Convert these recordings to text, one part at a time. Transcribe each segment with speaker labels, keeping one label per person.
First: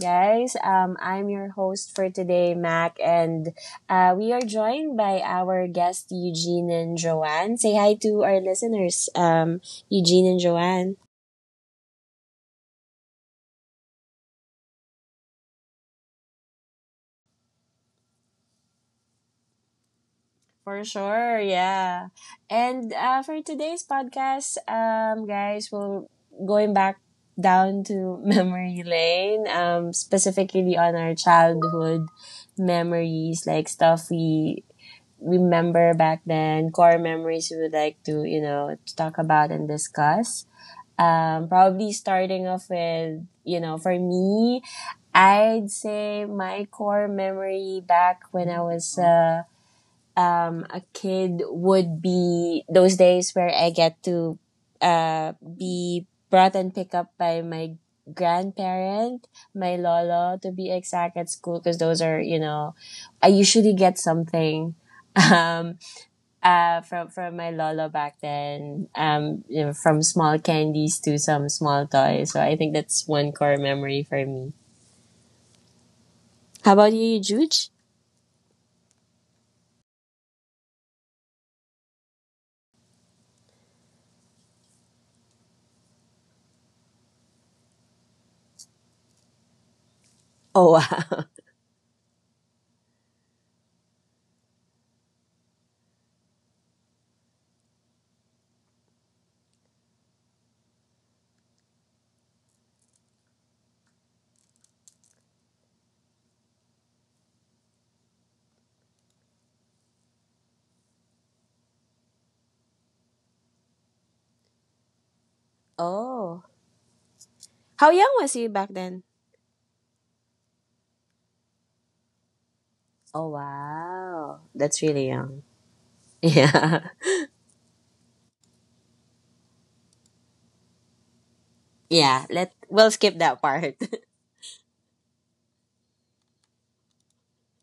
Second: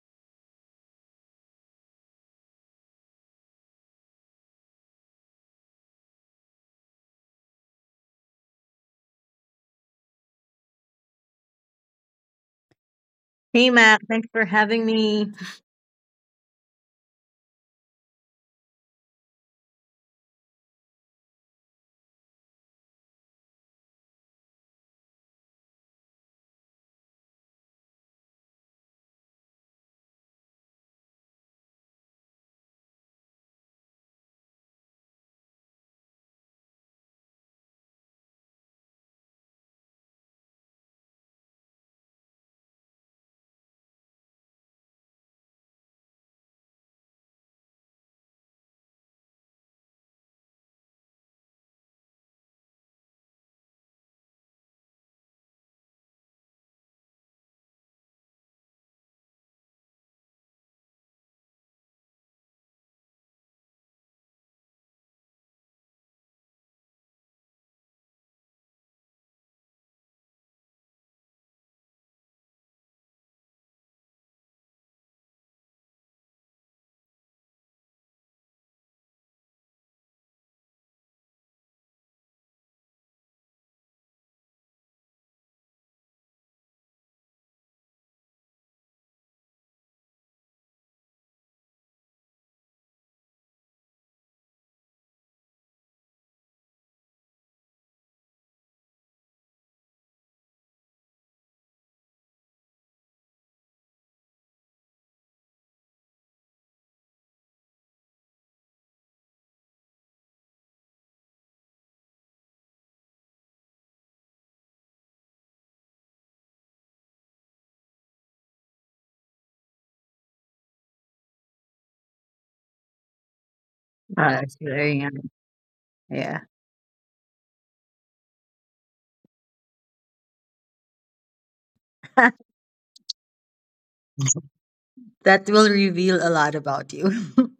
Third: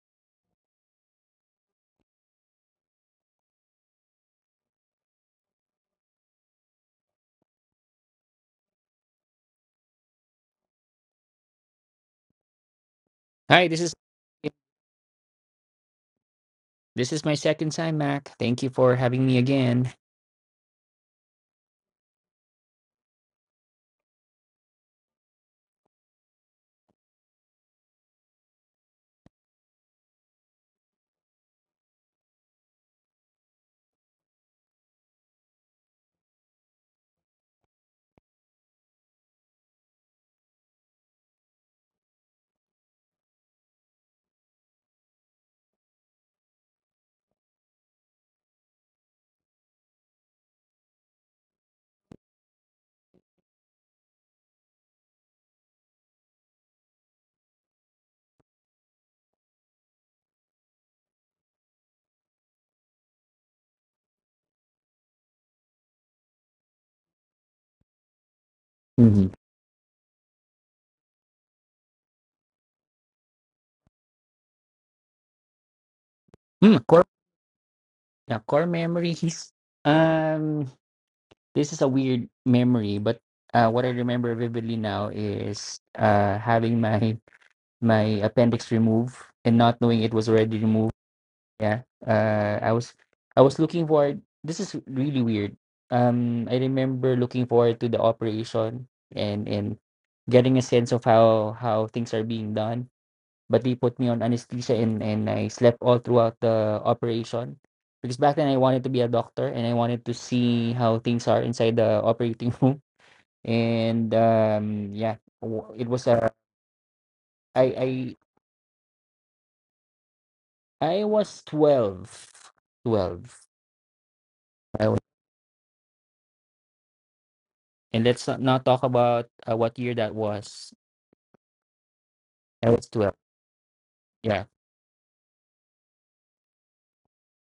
Speaker 1: guys. I'm your host for today, Mac, and we are joined by our guest, Eugene and Joanne. Say hi to our listeners, Eugene and Joanne.
Speaker 2: Hi,
Speaker 3: Hey
Speaker 2: this is
Speaker 3: Mac, thanks for having me.
Speaker 2: this is my second time, Mac. Thank you for having me again.
Speaker 1: For sure, yeah. And for today's podcast, guys, we're going back down to memory lane, specifically on our childhood memories, like stuff we remember back then, core memories we would like to, you know, to talk about and discuss. Probably starting off with, you know, for me, I'd say my core memory back when I was a kid would be those days where I get to be brought and picked up by my grandparent, my lolo, to be exact, at school, because those are, you know, I usually get something um, from my lolo back then.
Speaker 2: Mhm.
Speaker 1: You know, from small candies to some small toys. So I think that's one core memory for me. How
Speaker 2: Mm,
Speaker 1: about
Speaker 2: core
Speaker 1: you, Juge?
Speaker 2: Yeah, core memories. Um, this is a weird memory, but what I remember vividly now is having my appendix removed and not knowing it was already
Speaker 1: Oh
Speaker 2: removed.
Speaker 1: wow!
Speaker 2: Yeah. I was looking forward. This is really weird. I remember looking forward to the operation and getting a sense of how things are being done, but they put me on anesthesia and I slept all throughout the operation because back then I wanted to be a doctor and I wanted to see how things are inside the operating room. And yeah w- it was a
Speaker 1: Oh.
Speaker 2: I
Speaker 1: How young
Speaker 2: I
Speaker 1: was you back then?
Speaker 2: I was 12,
Speaker 1: Oh
Speaker 2: 12.
Speaker 1: wow!
Speaker 3: It's
Speaker 1: That's
Speaker 2: I
Speaker 3: very
Speaker 2: was,
Speaker 1: really
Speaker 3: young.
Speaker 1: young.
Speaker 3: Yeah.
Speaker 1: Yeah,
Speaker 2: and let's not talk about what year that was.
Speaker 1: yeah. Let
Speaker 2: I was
Speaker 1: we'll skip
Speaker 2: 12.
Speaker 1: that part.
Speaker 2: Yeah,
Speaker 3: That will reveal a lot about you.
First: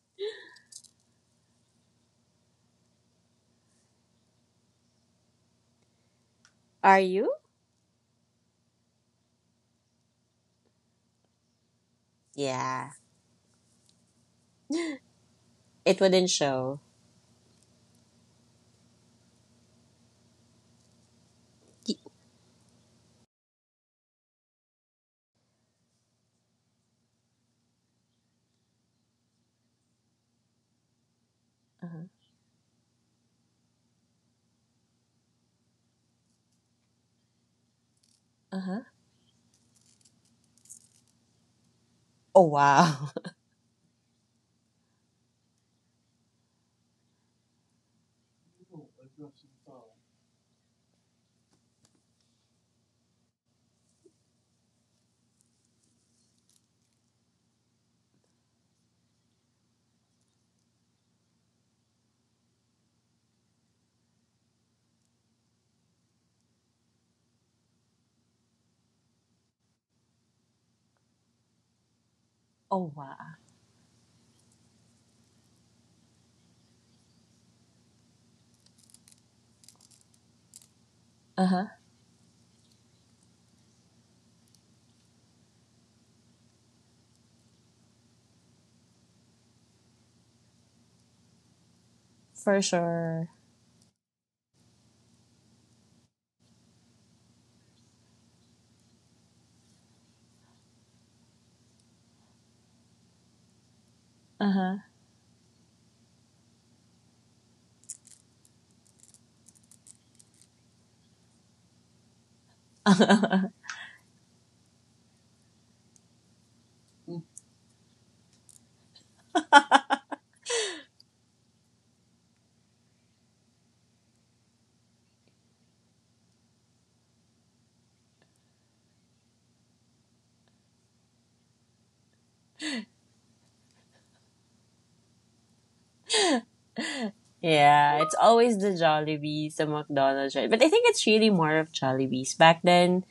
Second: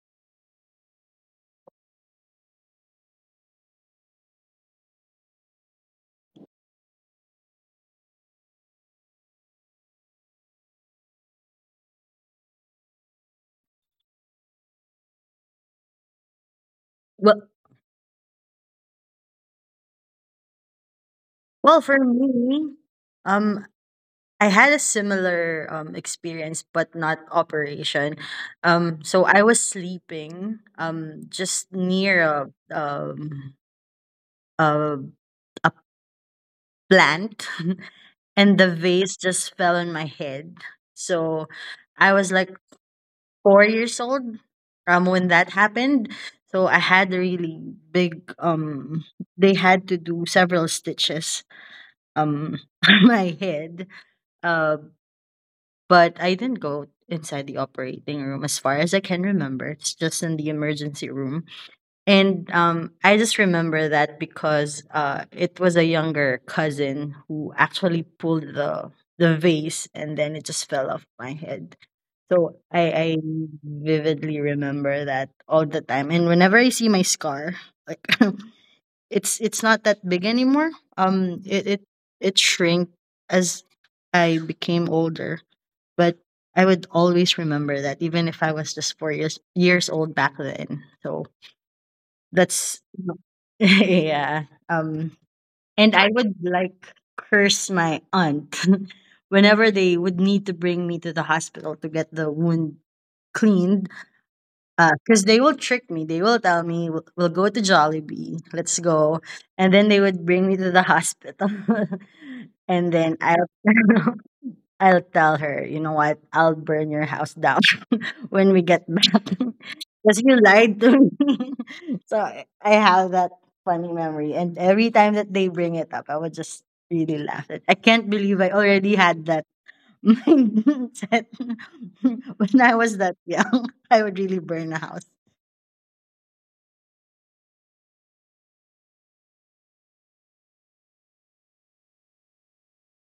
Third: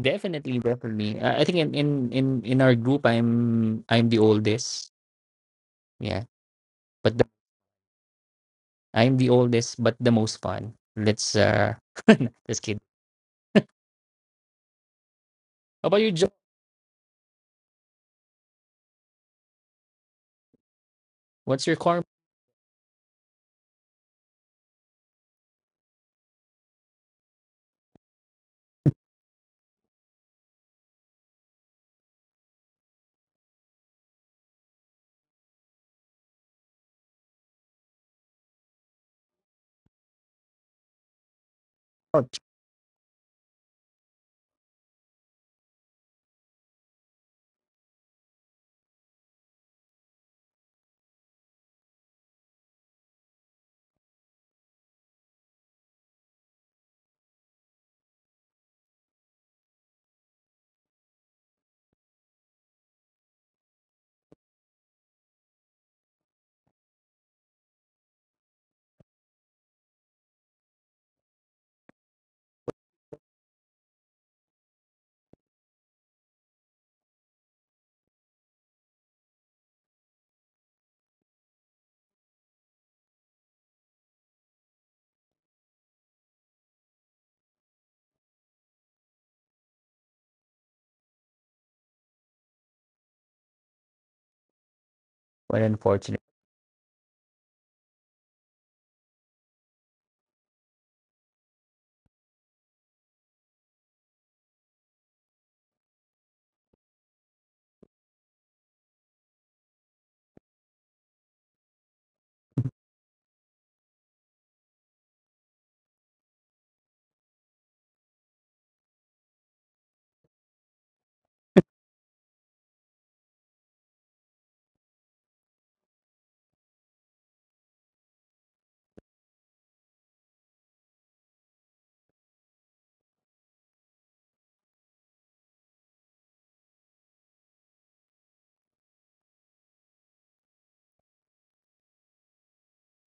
Speaker 2: definitely I think in our group I'm the oldest. Yeah,
Speaker 1: Are
Speaker 2: but
Speaker 1: you?
Speaker 2: I'm the oldest but the most fun. Let's just kidding.
Speaker 1: Yeah,
Speaker 2: How
Speaker 1: it
Speaker 2: about you,
Speaker 1: wouldn't
Speaker 2: Joe?
Speaker 1: show.
Speaker 3: well,
Speaker 2: What's your
Speaker 3: well, for
Speaker 2: karma?
Speaker 3: me, um, I had a similar experience, but not operation. So I was sleeping just
Speaker 1: Uh
Speaker 3: near um a a plant and the
Speaker 1: huh.
Speaker 3: vase just fell on my head. So I was
Speaker 1: Oh
Speaker 3: like
Speaker 1: wow!
Speaker 3: 4 years old when that happened. So I had a really big they had to do several stitches um on my head. Uh but I didn't go inside the operating room as far as I can remember. It's just in the emergency room. And I just remember that because it was a younger cousin who actually pulled the vase, and then it just fell off my head. So I,
Speaker 1: Oh wow!
Speaker 3: I vividly remember that all the time. And whenever I see my scar, like it's not that big anymore. Um,
Speaker 1: Uh huh.
Speaker 3: it it it shrank as I became older, but I would always remember that, even if I was just four years old back then. So
Speaker 1: For
Speaker 3: that's
Speaker 1: sure.
Speaker 3: yeah.
Speaker 2: Well,
Speaker 3: And I
Speaker 2: unfortunate.
Speaker 3: would like curse my aunt whenever they would need to bring me to the hospital to get the wound cleaned.
Speaker 1: Uh
Speaker 3: Because they will trick me. They will tell me we'll go to Jollibee. Let's go, and then they would bring me to the hospital, and then I.
Speaker 1: huh.
Speaker 3: I'll tell her, you know what? I'll burn your house down when we get back because you lied to me. So I have that funny memory. And every time that they bring it up, I would just really laugh. At, I can't believe I already had that mindset when I was that young. I would really burn a house.
Speaker 1: Yeah, it's always the Jollibees, the McDonald's, right? But I think it's really more of Jollibees. Back then,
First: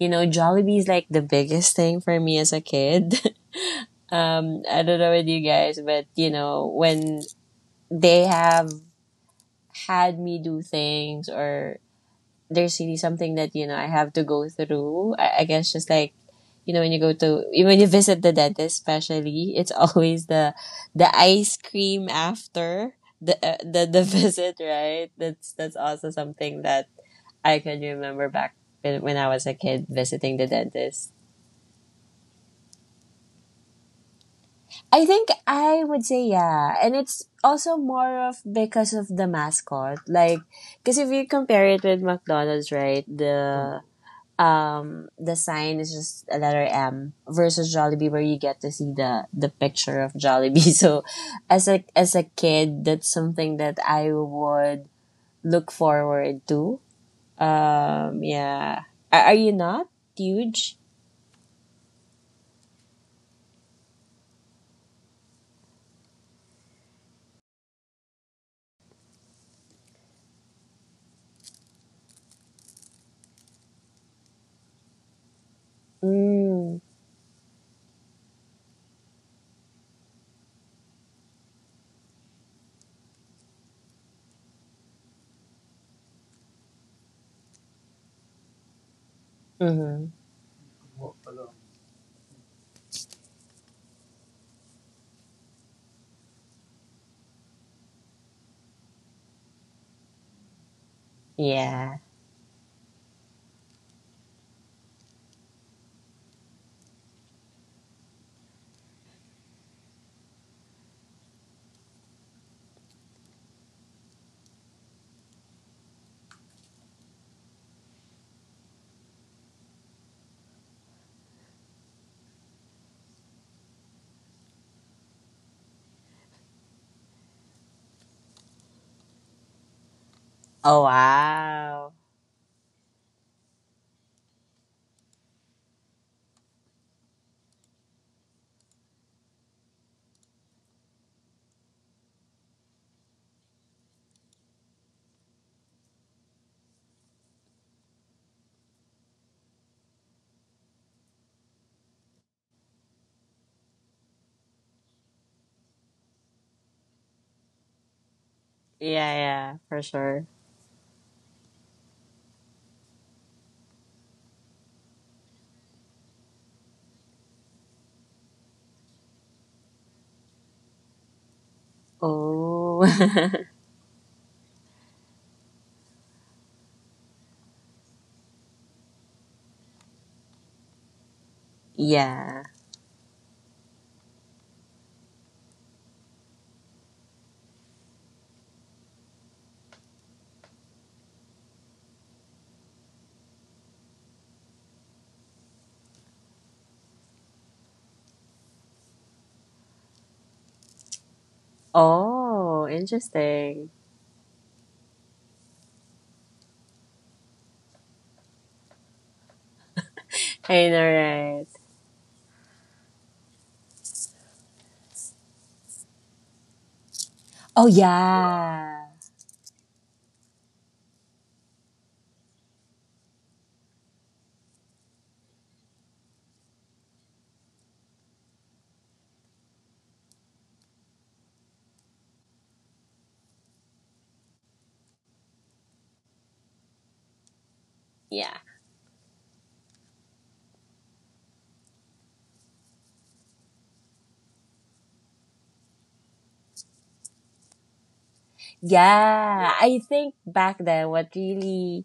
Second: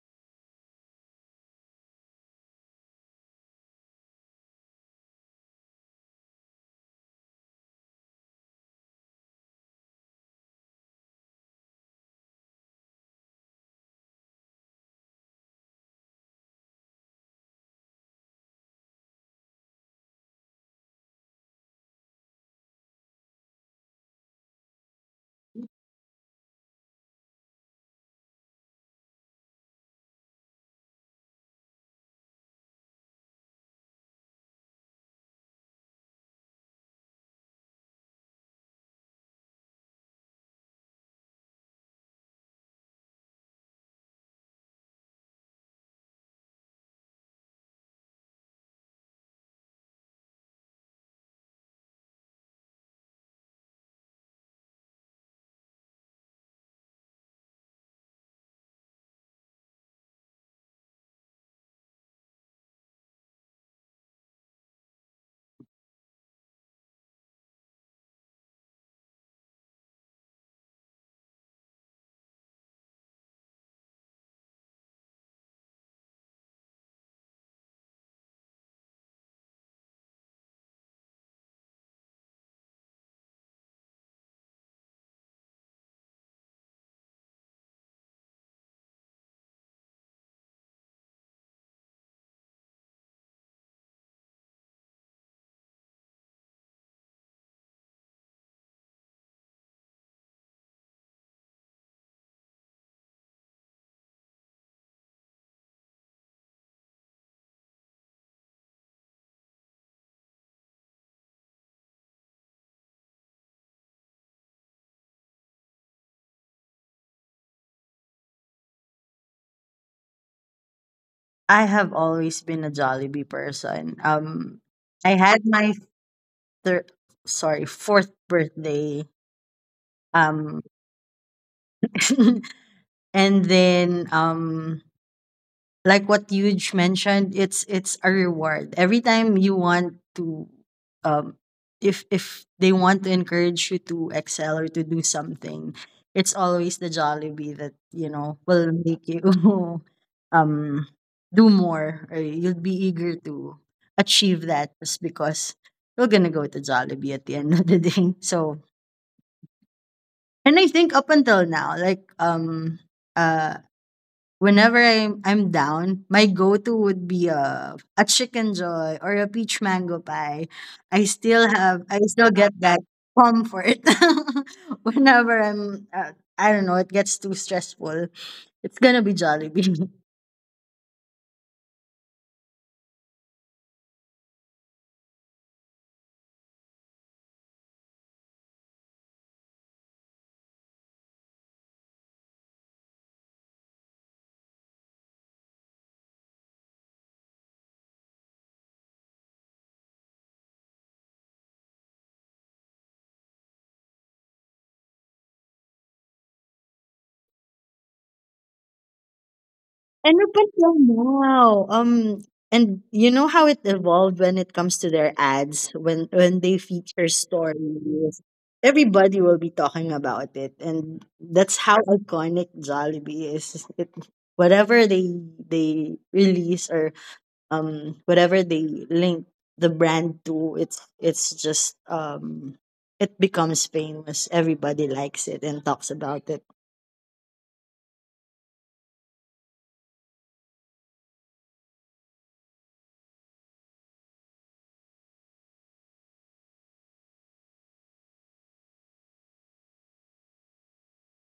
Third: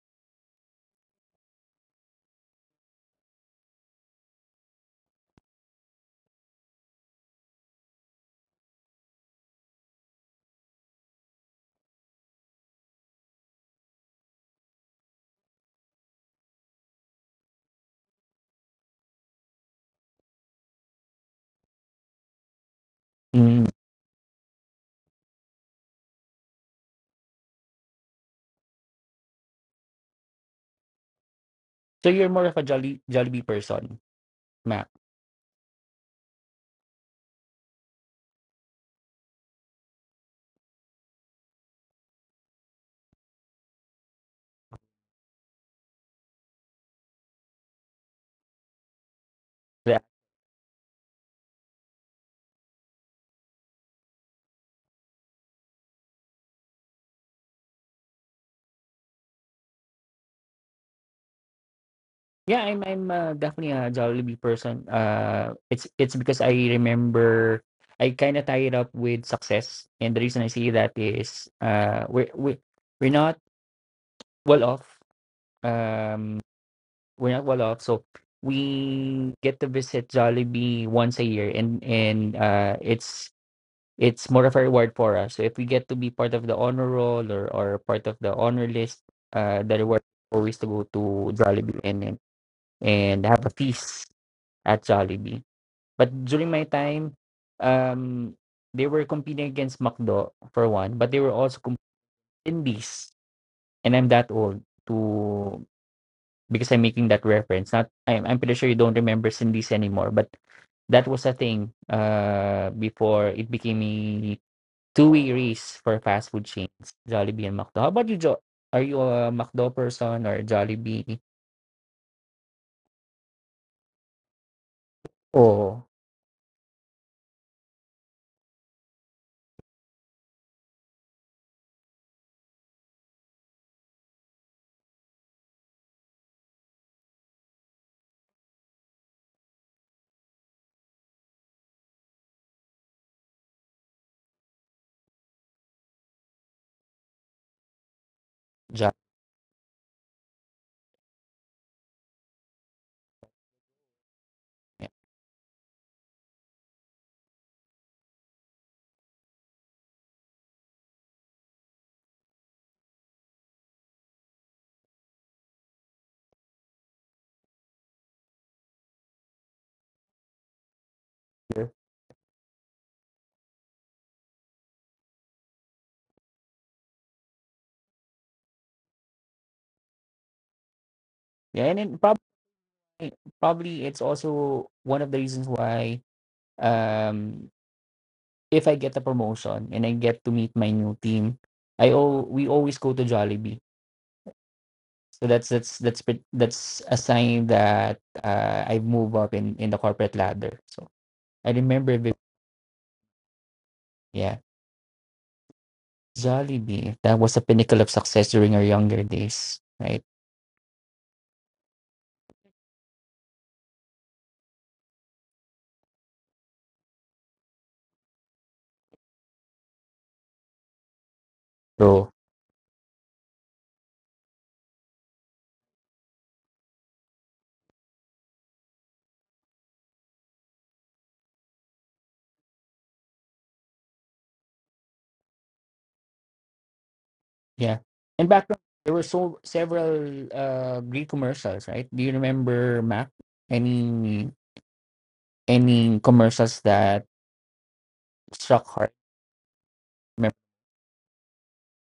Speaker 1: you know, Jollibee is like the biggest thing for me as a kid. I don't know with you guys, but you know, when they have had me do things or there's really something that you know I have to go through. I guess just like you know when you go to when you visit the dentist, especially it's always the ice cream after
Speaker 2: Mm.
Speaker 1: the visit, right? That's also something that I can remember back when I was a kid visiting the dentist.
Speaker 2: So you're more of a jolly Jollibee person, Matt.
Speaker 1: I think I would say yeah, and it's also more of because of the mascot, like because if you compare it with McDonald's, right? The sign is just a letter M versus Jollibee, where you get to see the
Speaker 2: Yeah,
Speaker 1: picture of Jollibee. So, as a kid, that's something that I would look forward to. Yeah. Are you not huge?
Speaker 2: yeah, I'm definitely a Jollibee person. It's because I remember I kinda tie it up with success. And the reason I say that is we're not well off. Um
Speaker 1: Mm.
Speaker 2: we're not well off. So we get to visit Jollibee once a year, and it's more of a reward for us. So if we get to be part of the honor roll or part of the honor list, the
Speaker 1: Mm-hmm.
Speaker 2: reward is always to go to Jollibee and have a feast at Jollibee. But during my time, um, they were competing against McDo for one, but they were also competing
Speaker 1: Yeah.
Speaker 2: in these, and I'm that old to because I'm making that reference. Not, I'm pretty sure you don't remember Cindy's anymore, but that was a thing before it became a two-way race for fast food chains, Jollibee and McDo. How about you, Jo? Are you a McDo person or Jollibee?
Speaker 3: I have always been a Jollibee person. I
Speaker 2: Oh,
Speaker 3: had my third, sorry, fourth birthday.
Speaker 1: Oh
Speaker 3: Um,
Speaker 1: wow.
Speaker 3: and then like what Yuge mentioned, it's a reward every time you want to um if they want to encourage you to excel or to do something, it's always the Jollibee that you know
Speaker 2: Jollibee.
Speaker 3: will make you um do more or you'll be eager to achieve that just because you're gonna go to Jollibee at the end of the day.
Speaker 1: Yeah,
Speaker 3: So
Speaker 1: yeah, for sure.
Speaker 3: and I think up until now, like uh whenever I'm down, my go-to would be a chicken joy or a peach mango pie. I still have I still
Speaker 1: Oh,
Speaker 3: get that comfort whenever I'm I don't know, it gets too stressful. It's gonna be Jollibee.
Speaker 2: Yeah, and then probably
Speaker 1: yeah.
Speaker 2: probably it's also one of the reasons why um if I get a promotion and I get to meet my new team, we always go to Jollibee. So that's a sign that I've moved up in the corporate ladder. I remember, be-
Speaker 1: Oh, interesting.
Speaker 2: yeah, Jollibee. That was a pinnacle of success during our younger days, right?
Speaker 3: And
Speaker 1: Hey, all
Speaker 3: up until
Speaker 1: right.
Speaker 3: now, and you know how it evolved when it comes to their ads, when they feature
Speaker 1: Oh
Speaker 3: stories,
Speaker 1: yeah.
Speaker 3: everybody will be talking about it, and that's
Speaker 2: So
Speaker 3: how iconic Jollibee is. It, whatever they release or whatever they link the brand to, it's just it becomes famous. Everybody likes it and talks about it.
Speaker 2: yeah, and
Speaker 1: Yeah.
Speaker 2: back then, there were so several Greek commercials, right? Do you remember, Mac? Any any commercials that struck hard?
Speaker 1: Yeah. I think
Speaker 2: Remember?
Speaker 1: back then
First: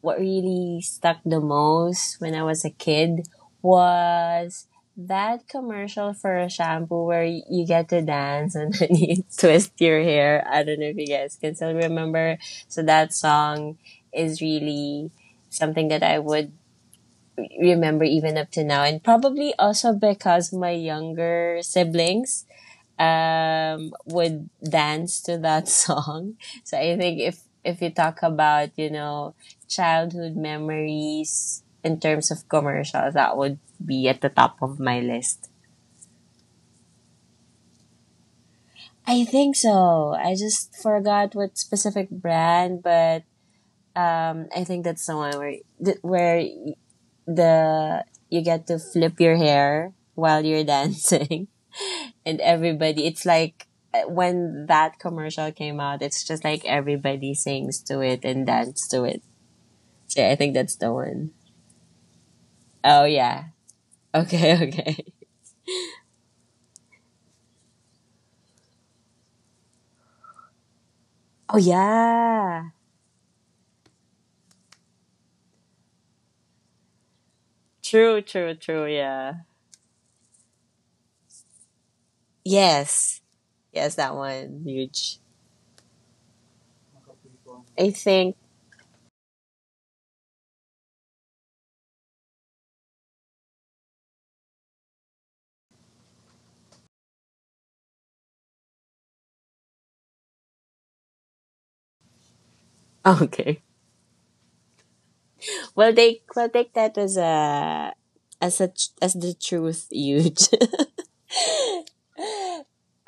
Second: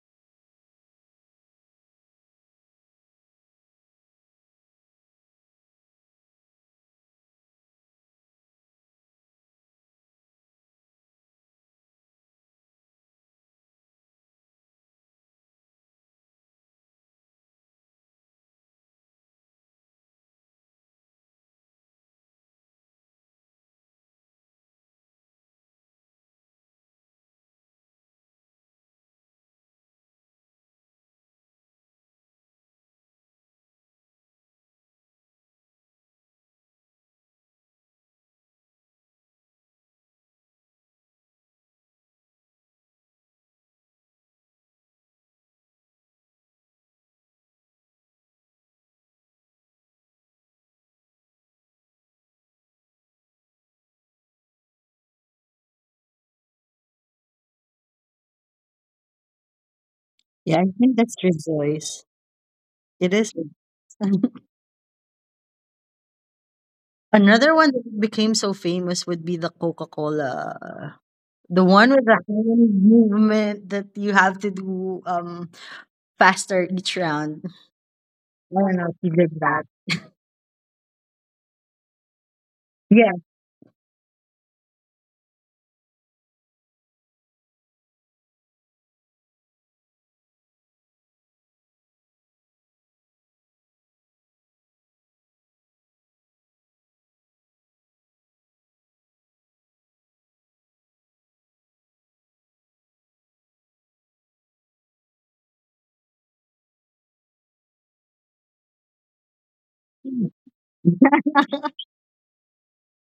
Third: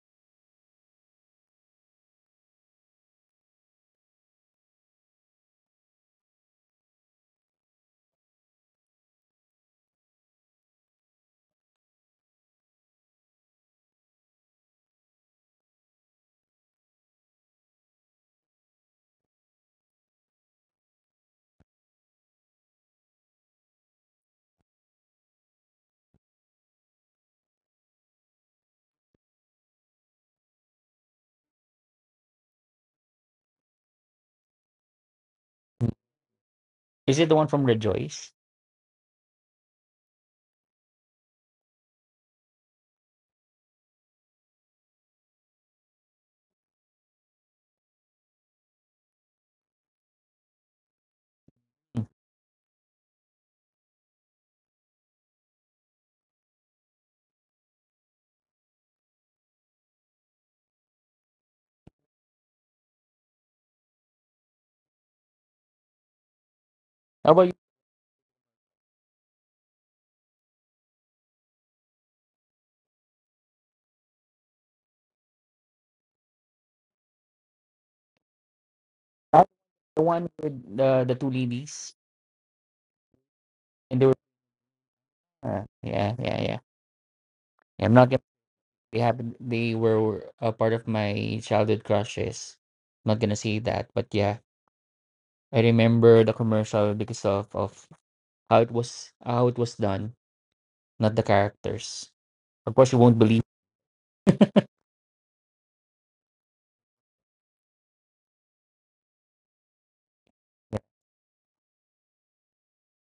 Speaker 1: what really stuck the most when I was a kid was that commercial for a shampoo where y- you get to dance and then you twist your hair. I don't know if you guys can still remember. So that song is really something that I would re- remember even up to now and probably also because my younger siblings would dance to that song. So I think if you talk about, you know, childhood memories in terms of commercials, that would be at the top of my list.
Speaker 2: Is it the one from Rejoice?
Speaker 1: I think so. I just forgot what specific brand, but I think that's the one where the you get to flip your hair while you're dancing.
Speaker 2: Mm.
Speaker 1: And everybody it's like when that commercial came out it's just like everybody sings to it and dance to it. Yeah, I think
Speaker 3: Yeah, I
Speaker 1: that's the
Speaker 3: think that's
Speaker 1: one.
Speaker 3: Rejoice.
Speaker 1: Oh
Speaker 3: It is.
Speaker 1: yeah. Okay, okay.
Speaker 2: How about you?
Speaker 3: Another one that became so famous would be the Coca-Cola.
Speaker 1: Oh
Speaker 3: The one with the
Speaker 1: yeah.
Speaker 3: hand movement that you have to do faster each round.
Speaker 1: True, true,
Speaker 3: I don't
Speaker 1: true.
Speaker 3: know if you did
Speaker 1: Yeah,
Speaker 2: Uh,
Speaker 3: that.
Speaker 2: The one with the two ladies,
Speaker 3: Yeah.
Speaker 1: yes, yes,
Speaker 2: and they were
Speaker 1: that one huge.
Speaker 2: yeah, yeah, yeah.
Speaker 1: I
Speaker 2: I'm not gonna
Speaker 1: think
Speaker 2: be happy that they were a part of my childhood crushes. Not gonna say that, but yeah, I remember the commercial because of how it was done, not the characters. Of course, you won't believe
Speaker 1: okay, well they will take that as a as a as the truth huge.
Speaker 2: it.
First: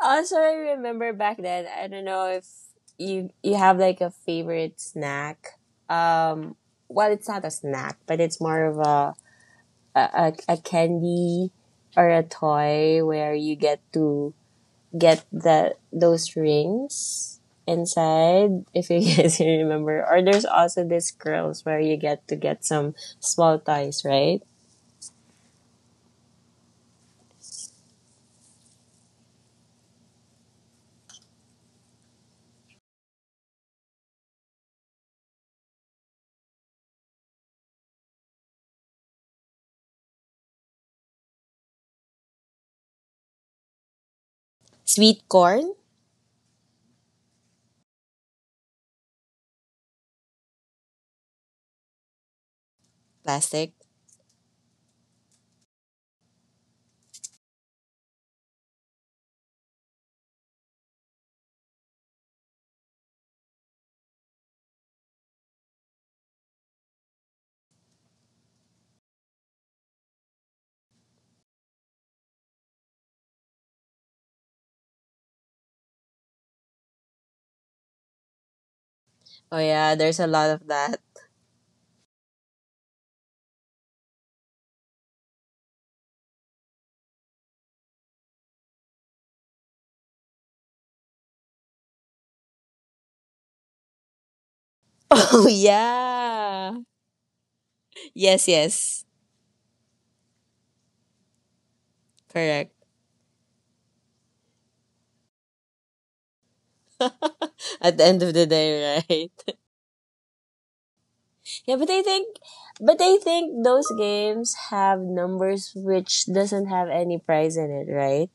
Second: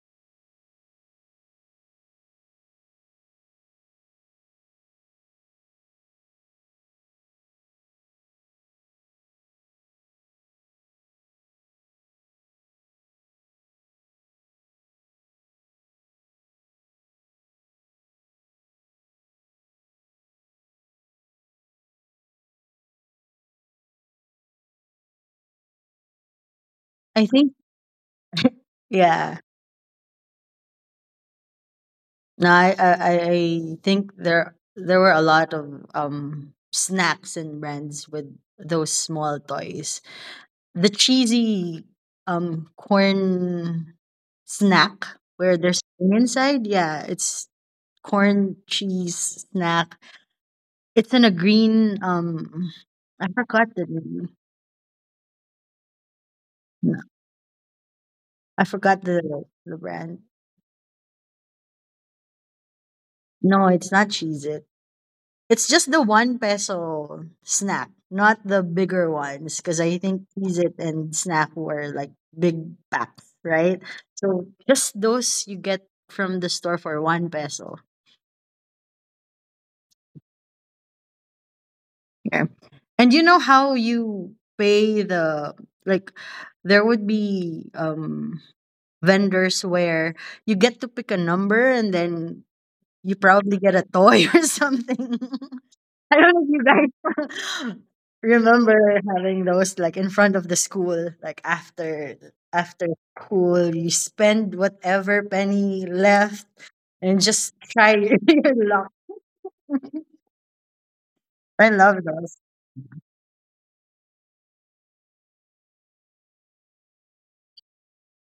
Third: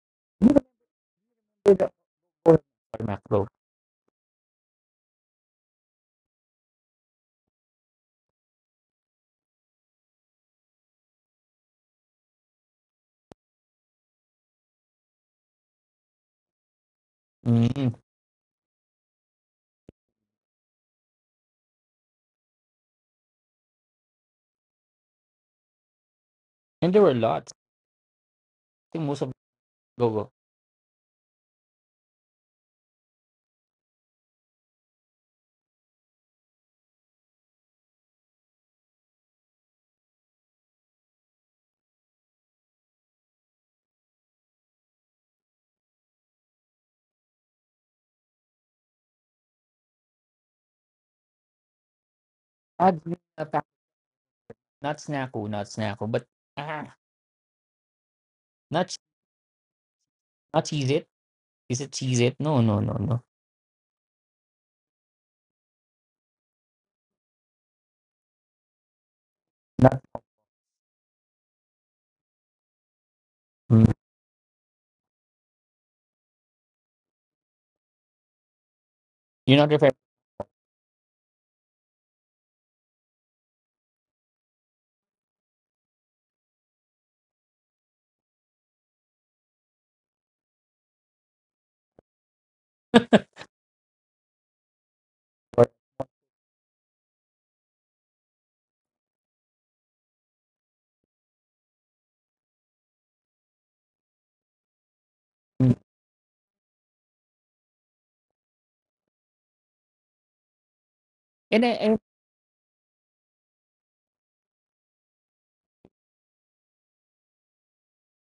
Speaker 1: Also,
Speaker 2: You remember
Speaker 1: I remember back then. I
Speaker 2: the
Speaker 1: don't know if
Speaker 2: Power Ranger
Speaker 1: you
Speaker 2: Macro.
Speaker 1: you have like a favorite snack. Um, well, it's not a snack, but it's more of a, candy or a toy where you get to get the those rings
Speaker 2: Mhm.
Speaker 1: inside. If you guys remember, or there's also these curls where you get to get some small toys, right?
Speaker 2: And there were
Speaker 3: I think
Speaker 2: lots. I think most of
Speaker 3: yeah.
Speaker 2: go go.
Speaker 3: No, I think there were a lot of snacks and brands with those small toys. The cheesy corn snack
Speaker 1: Sweet
Speaker 3: where
Speaker 1: corn,
Speaker 3: there's corn inside, yeah, it's corn cheese snack. It's in a green I forgot
Speaker 1: plastic.
Speaker 3: the name.
Speaker 2: Not Snacko, not Snacko, but ah,
Speaker 3: No, I
Speaker 2: not Ch-
Speaker 3: forgot the brand.
Speaker 2: not cheese it. Is it cheese it? No, no, no, no.
Speaker 3: No, it's not cheese it. It's just the one peso snack, not the bigger ones because I
Speaker 2: Not,
Speaker 3: think cheese it and snack were like big packs, right?
Speaker 2: mm.
Speaker 3: So just those you get from the store for one peso.
Speaker 1: Oh
Speaker 2: You're not referring.
Speaker 1: yeah, there's a lot of that.
Speaker 3: Yeah. And you know how you pay the like there would be vendors where you get to pick a number and then you probably get a toy or something.
Speaker 1: Oh
Speaker 2: To-
Speaker 3: I don't know if you
Speaker 1: yeah.
Speaker 3: guys
Speaker 1: Yes,
Speaker 3: remember
Speaker 1: yes.
Speaker 3: having those like in front of the school, like after
Speaker 1: Correct.
Speaker 3: after school, you spend whatever
Speaker 2: mm.
Speaker 3: penny left and just try
Speaker 1: At the
Speaker 3: your
Speaker 1: end of the
Speaker 3: luck.
Speaker 1: day, right?
Speaker 2: And
Speaker 3: I
Speaker 1: Yeah,
Speaker 3: love those.
Speaker 1: but I think those games have numbers which doesn't have any prize in it, right?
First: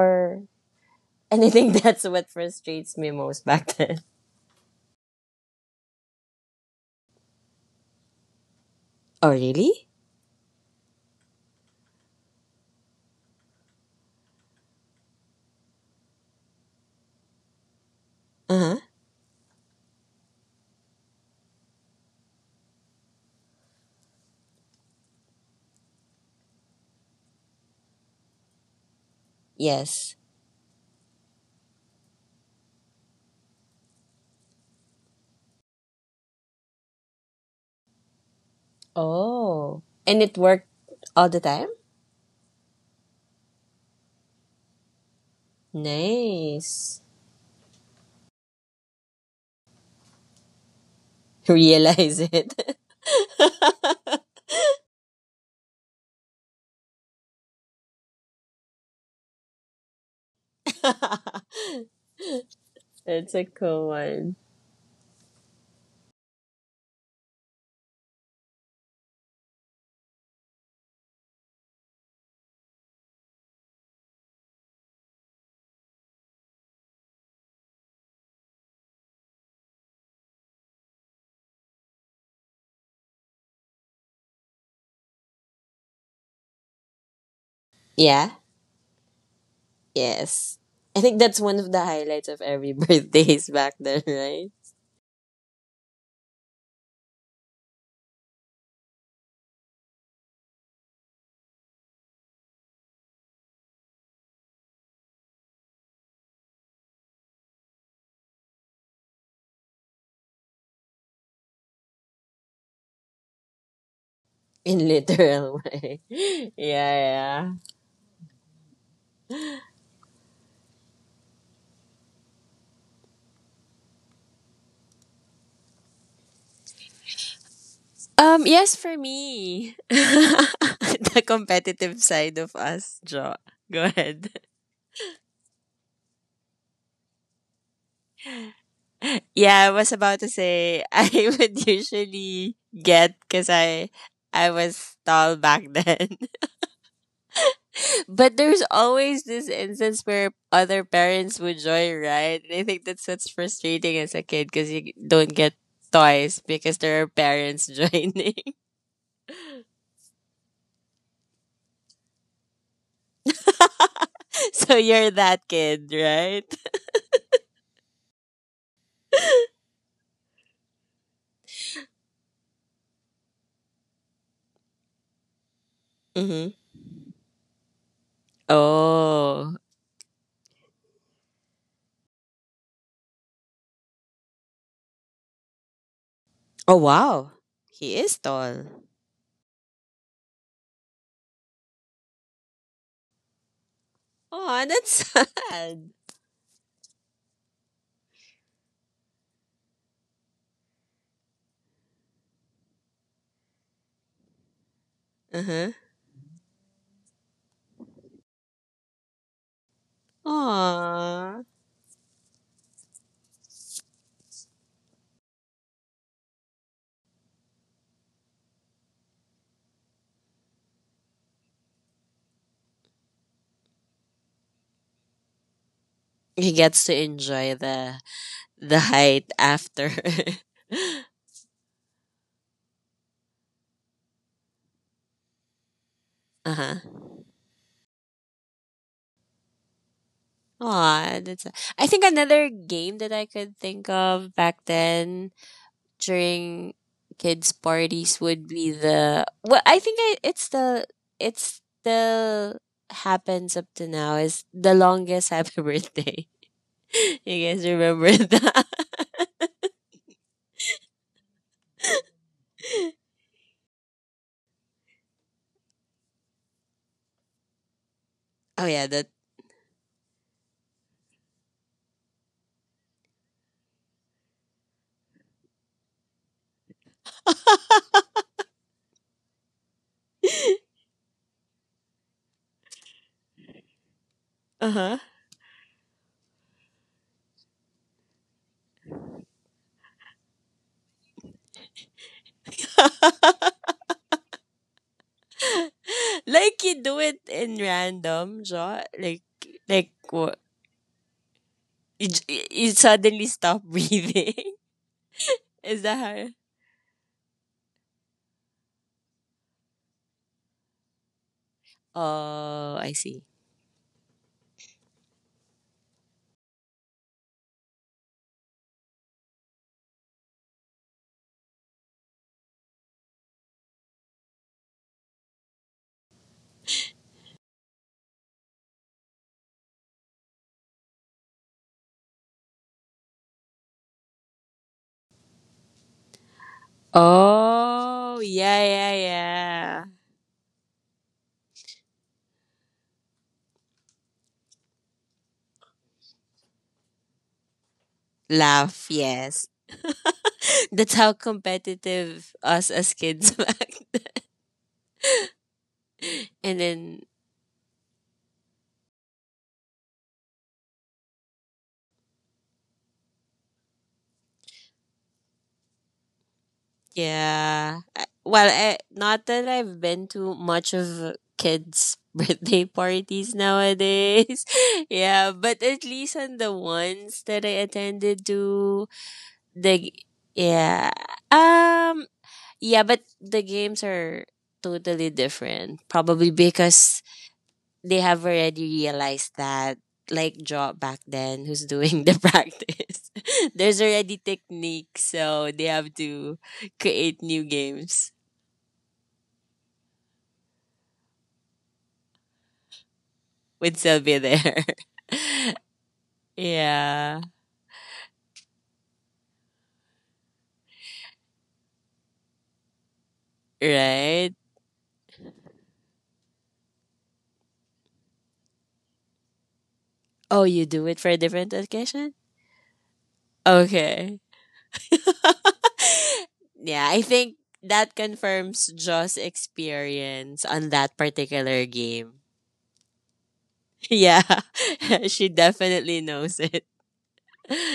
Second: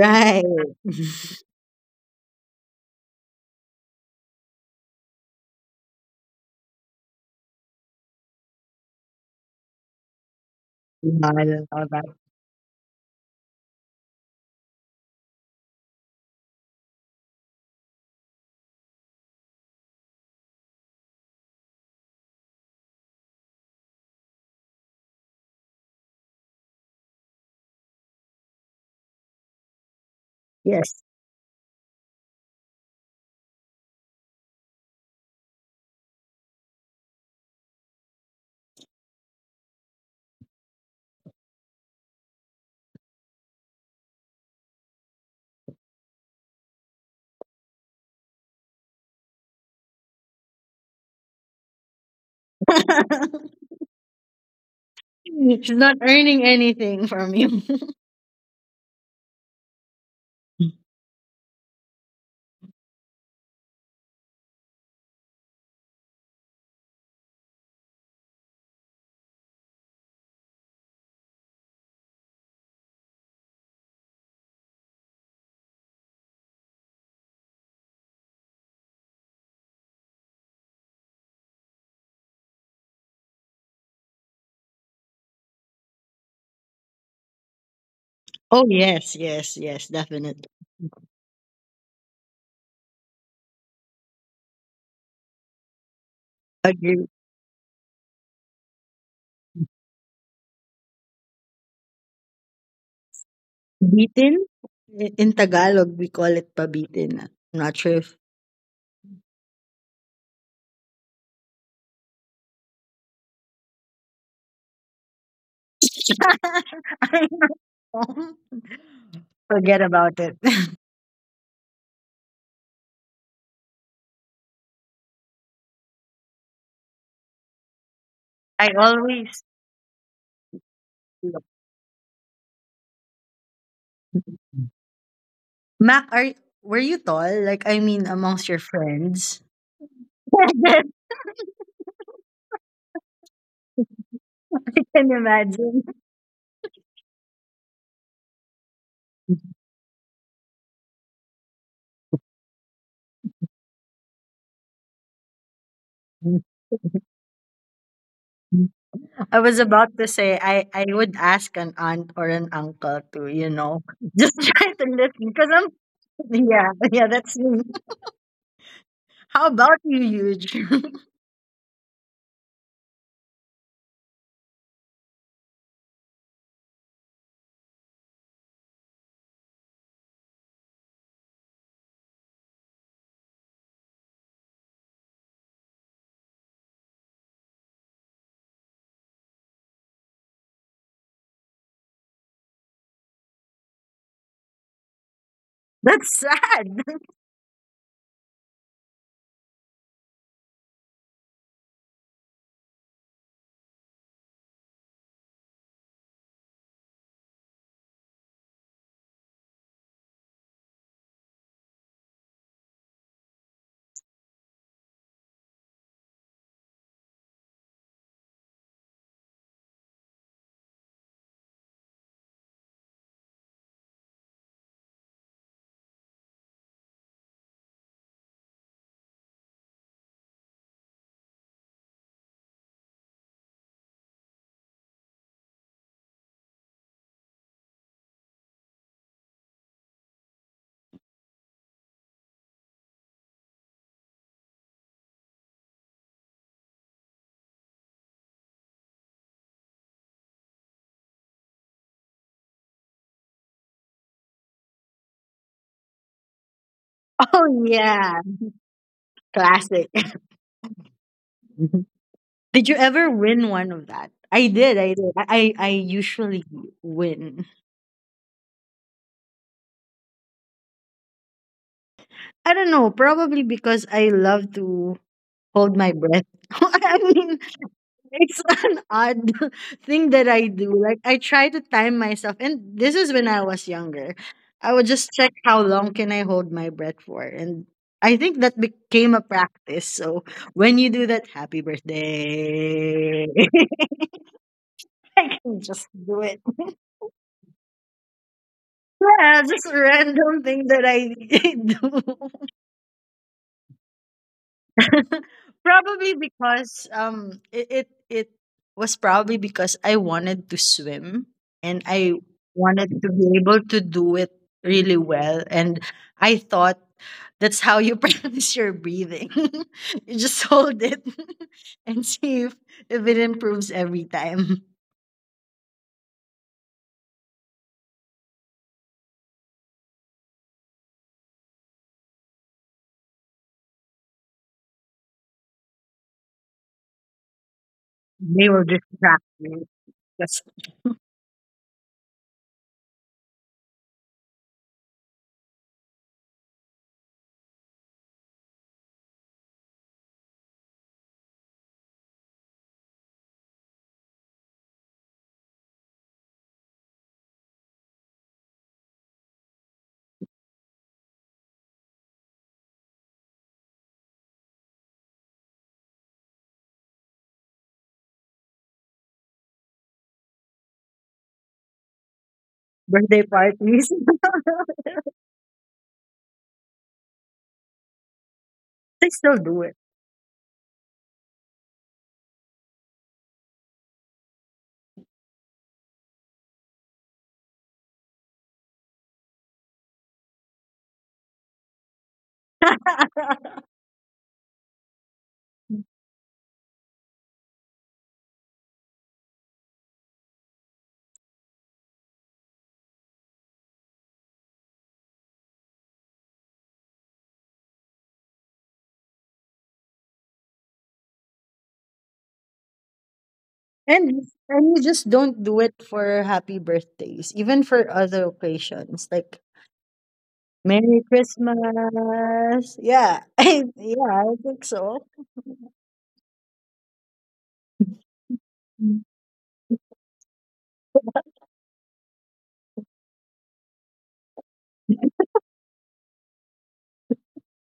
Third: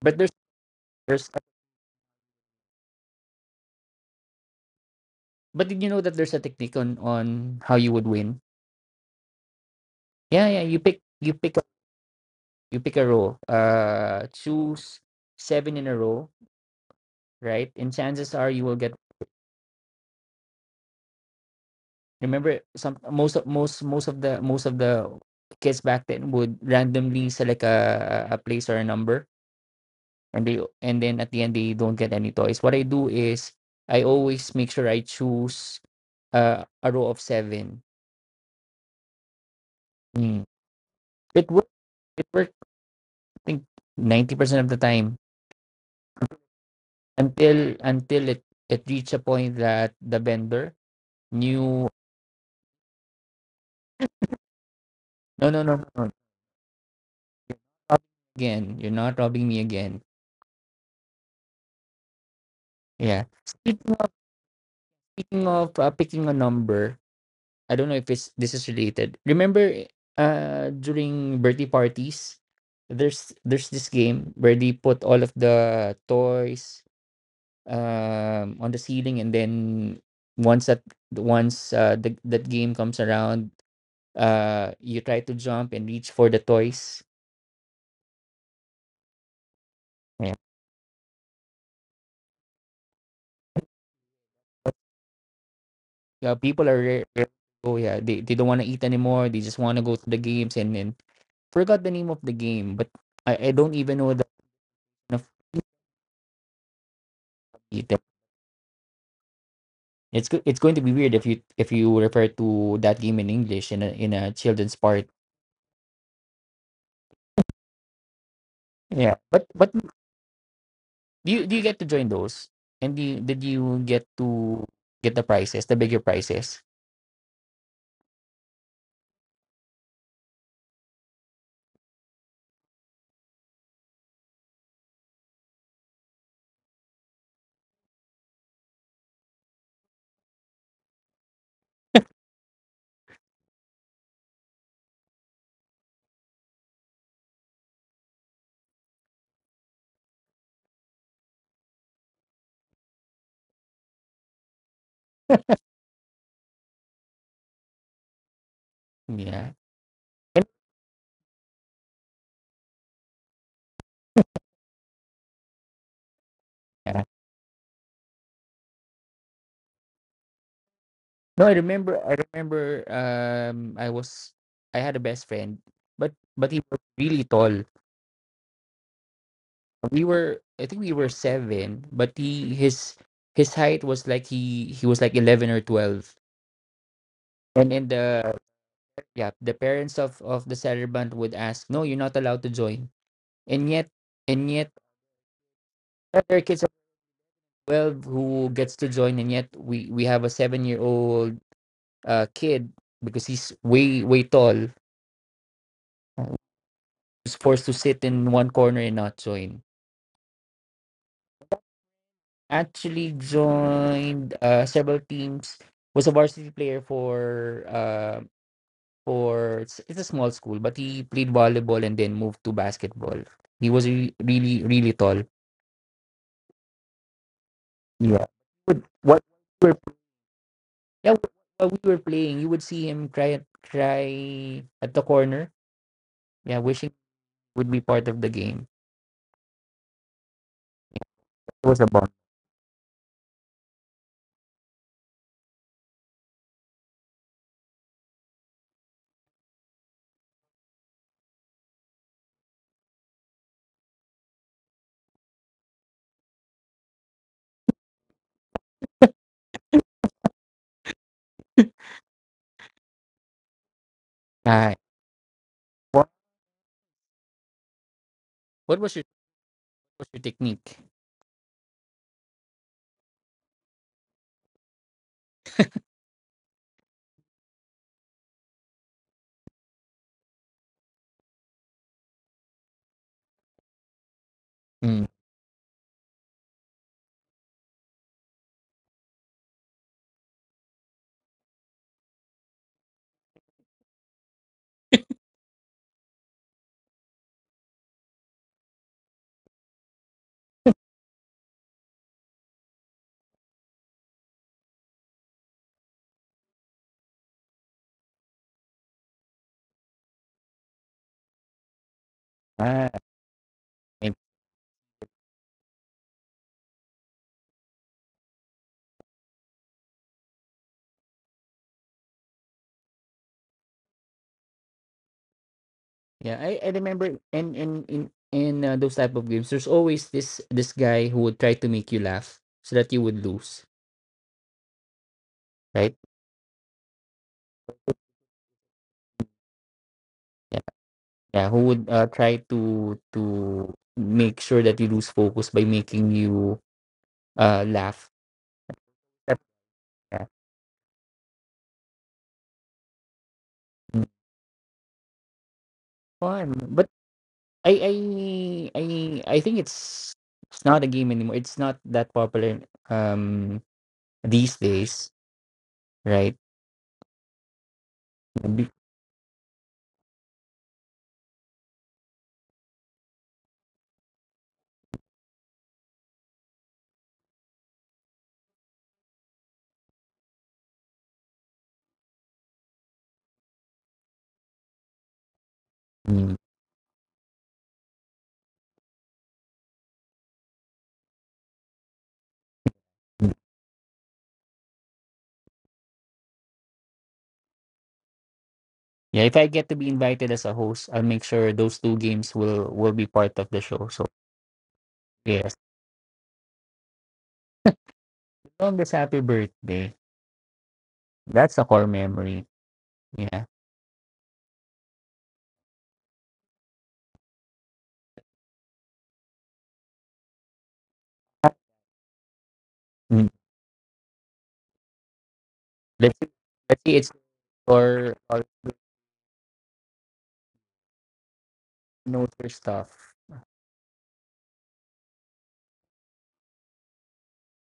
Speaker 2: but there's. there's
Speaker 1: and I think that's what frustrates me most back then.
Speaker 2: But did you know that there's a technique on how you would win?
Speaker 1: Oh really?
Speaker 2: Yeah, yeah.
Speaker 3: No, I don't know that.
Speaker 2: You pick a row. Choose seven in a row, right? And chances are you will
Speaker 1: Uh-huh.
Speaker 2: get. Remember, some most of most most of the kids back then would randomly select a place or a number,
Speaker 1: Yes.
Speaker 2: and
Speaker 3: Yes.
Speaker 2: then at the end they don't get any toys. What I do is I always make sure I choose a row of seven.
Speaker 1: Oh. And it
Speaker 2: Mm.
Speaker 1: worked all the
Speaker 2: It worked.
Speaker 1: time?
Speaker 2: It worked. I think 90% of the time
Speaker 1: Nice.
Speaker 2: until it reached a point that the vendor knew.
Speaker 1: Realize it.
Speaker 2: No, no,
Speaker 3: She's
Speaker 2: no, no,
Speaker 3: not
Speaker 2: no,
Speaker 3: earning anything from you.
Speaker 2: not again. You're not robbing me again. Yeah,
Speaker 1: That's a
Speaker 2: speaking
Speaker 1: cool
Speaker 2: of
Speaker 1: one.
Speaker 2: speaking of picking a number. I don't know if it's this is related. Remember, during birthday parties, there's this game where they put all of the toys on the ceiling, and then once that once that game comes around, you try to jump and reach for the toys.
Speaker 1: Yeah.
Speaker 3: Oh yes, yes, yes,
Speaker 2: Yeah.
Speaker 3: definitely.
Speaker 1: Yes. I think that's one of the highlights of every birthdays back then, right?
Speaker 2: Yeah. People are rare.
Speaker 3: Agree.
Speaker 2: Oh yeah, they don't want to eat anymore. They just want to go to the games, and then forgot the name of the game, but I don't even know the
Speaker 3: Bitin? I
Speaker 2: name of
Speaker 3: in Tagalog, we call it pabitin. I'm not sure
Speaker 2: it.
Speaker 3: if
Speaker 2: It's going to be weird if you refer to that game in English in a children's
Speaker 1: In
Speaker 2: part.
Speaker 1: literal way. Yeah,
Speaker 3: I
Speaker 1: yeah.
Speaker 3: know.
Speaker 2: Yeah, but
Speaker 3: Forget about it.
Speaker 2: do you get to join those? Did you get to get the prizes, the bigger prizes?
Speaker 3: I
Speaker 1: Yes, for
Speaker 3: always
Speaker 1: me. The competitive side of us, Jo. Go ahead.
Speaker 3: Mac, are were you tall? Like I mean, amongst your friends.
Speaker 1: Yeah, I was about to say I would usually get because I
Speaker 3: I
Speaker 1: was
Speaker 3: can
Speaker 1: tall back
Speaker 3: imagine.
Speaker 1: then. But there's always this instance where other parents would joyride. And I think that's what's frustrating as a kid because you don't get toys because there are parents joining.
Speaker 3: I
Speaker 2: Yeah.
Speaker 3: was about to say
Speaker 2: And-
Speaker 3: I would ask an aunt or an uncle to, you know, just try
Speaker 1: So
Speaker 3: to
Speaker 1: you're
Speaker 3: lift me
Speaker 1: that
Speaker 3: because I'm
Speaker 1: kid, right?
Speaker 3: yeah,
Speaker 2: yeah.
Speaker 3: yeah, that's me. How about you, huge?
Speaker 2: No, I remember. I remember. I had a best friend, but
Speaker 1: Mm-hmm.
Speaker 2: but he was really tall.
Speaker 1: Oh.
Speaker 2: We were I think we were seven, but he his height was like he was like 11 or 12.
Speaker 1: Oh, wow.
Speaker 2: And then
Speaker 1: He is
Speaker 2: the
Speaker 1: tall.
Speaker 2: Yeah, the parents of the celebrant would ask, "No, you're not allowed to join." And yet, and
Speaker 1: Oh,
Speaker 2: yet,
Speaker 1: that's sad.
Speaker 3: That's
Speaker 2: other kids of
Speaker 3: sad.
Speaker 2: 12 who gets to join, and yet we have a 7-year old kid because he's way way tall,
Speaker 1: Uh-huh.
Speaker 2: who's forced to sit in one corner and not join.
Speaker 1: Aww.
Speaker 2: Actually, joined several teams, was a varsity player for it's a small school, but he played volleyball and then moved to basketball. He was really really tall.
Speaker 1: He gets to enjoy
Speaker 2: Yeah.
Speaker 1: the
Speaker 2: But what
Speaker 1: height
Speaker 2: we were,
Speaker 1: after.
Speaker 2: Yeah, while we were playing, you would see him cry at the corner. Yeah,
Speaker 1: Uh-huh.
Speaker 2: wishing he would be part of the game.
Speaker 1: Aw, that's. A,
Speaker 2: It was a
Speaker 1: I think
Speaker 2: bomb.
Speaker 1: another game that I could think of back then during kids' parties would be the. Well, I think I, it's the. It's the happens up to now is the longest happy birthday. You
Speaker 3: Oh
Speaker 1: guys remember
Speaker 3: yeah,
Speaker 1: that?
Speaker 3: classic. Did you ever win one of that? I
Speaker 2: Ah,
Speaker 3: did. I did. I
Speaker 2: what
Speaker 3: usually win.
Speaker 1: Oh
Speaker 2: what
Speaker 1: yeah,
Speaker 2: was your
Speaker 1: that.
Speaker 2: what was your technique?
Speaker 3: I don't know. Probably because I love to hold my breath. I mean, it's an odd thing that I do. Like I try to time myself, and this is when I was younger.
Speaker 1: Uh
Speaker 3: I would
Speaker 1: huh.
Speaker 2: Mm.
Speaker 3: just check how long can I hold my breath for, and I think that became a practice. So when you do that, happy birthday. I can just do it.
Speaker 1: Like you do it in random, jaw.
Speaker 3: Yeah, just a
Speaker 1: Like what?
Speaker 3: random thing that I
Speaker 1: You,
Speaker 3: do.
Speaker 1: j- you suddenly stop breathing. Is that
Speaker 3: Probably
Speaker 1: how?
Speaker 3: because it was probably because I wanted to swim and I
Speaker 1: Oh,
Speaker 2: Ah,
Speaker 1: I
Speaker 2: I-
Speaker 3: wanted to
Speaker 1: see.
Speaker 3: be able to do it really well and I thought that's how you practice your breathing. You just hold it and see if it improves every time.
Speaker 2: yeah, I remember in those type of games, there's always this guy who would try to make you laugh so that you would lose, right?
Speaker 1: Oh,
Speaker 3: They
Speaker 1: yeah,
Speaker 3: were
Speaker 1: yeah,
Speaker 3: distracting.
Speaker 1: yeah.
Speaker 3: Just
Speaker 2: Yeah, who would try to make sure that you lose focus by making you laugh.
Speaker 1: Laugh, yes.
Speaker 2: Yeah.
Speaker 1: That's how competitive us as kids back then.
Speaker 2: mm, Fun,
Speaker 1: And
Speaker 2: but
Speaker 1: then,
Speaker 2: I I I I think it's not a game anymore. It's not that popular these days, right?
Speaker 1: yeah. I- Well,
Speaker 2: Be-
Speaker 1: I, not that I've been to much of kids' birthday
Speaker 3: birthday
Speaker 1: parties
Speaker 3: parties.
Speaker 1: nowadays. Yeah, but at least on the ones that I attended to,
Speaker 3: They still do it.
Speaker 1: the, yeah. Um, yeah, but the games are totally different. Probably
Speaker 2: mm.
Speaker 1: because they have already realized that like Job back then who's doing the practice
Speaker 2: Mm.
Speaker 1: there's already techniques so they have to create new games
Speaker 2: Yeah, if I get to be invited as a host, I'll make sure those two games will be part of the
Speaker 1: with
Speaker 2: show. So
Speaker 1: Sylvia there.
Speaker 2: yes,
Speaker 1: Yeah,
Speaker 2: longest happy birthday. That's a core memory. Yeah.
Speaker 3: and
Speaker 1: right.
Speaker 3: and you just don't do it for happy birthdays, even for other occasions like
Speaker 1: Oh, you do it
Speaker 3: Merry
Speaker 1: for a different
Speaker 3: Christmas.
Speaker 1: occasion.
Speaker 3: Yeah,
Speaker 2: Mm.
Speaker 3: I, yeah,
Speaker 1: Okay,
Speaker 3: I think so.
Speaker 2: Let's see, let's
Speaker 1: yeah,
Speaker 2: see.
Speaker 1: I
Speaker 2: It's
Speaker 1: think that
Speaker 2: or
Speaker 1: confirms Jo's experience on that particular game.
Speaker 2: notice stuff.
Speaker 1: Yeah. She definitely knows it.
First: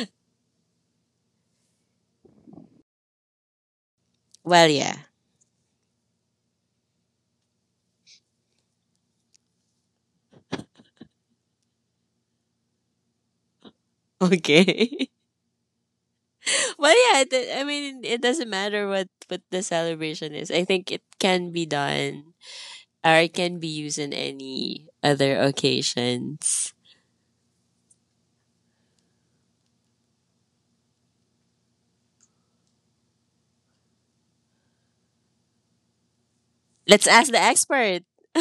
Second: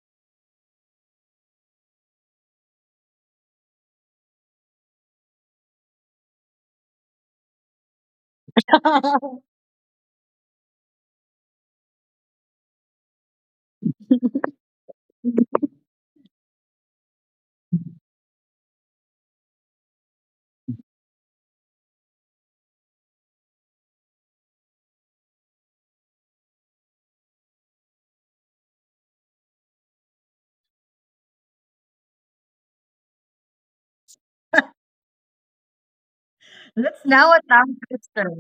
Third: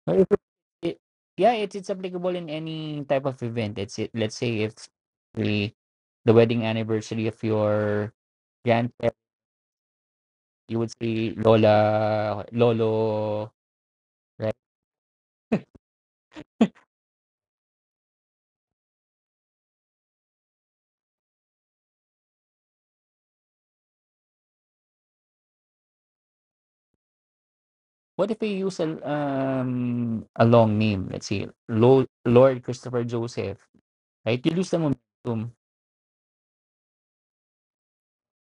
Speaker 2: So if it, it- Yeah, it's applicable in any type of event. Let's say
Speaker 1: Well,
Speaker 2: if
Speaker 1: yeah.
Speaker 2: the the wedding anniversary of your grandparents, you would say Lola, Lolo, right?
Speaker 1: Okay. Well, yeah, it, I mean, it doesn't matter what the celebration is. I think it can be done or it can be used in any other occasions.
Speaker 2: What if we use a long name? Let's say Lord Christopher Joseph, right? You lose the momentum.
Speaker 3: That's
Speaker 1: Let's ask
Speaker 3: now a
Speaker 1: the
Speaker 3: tongue
Speaker 1: expert.
Speaker 3: twister.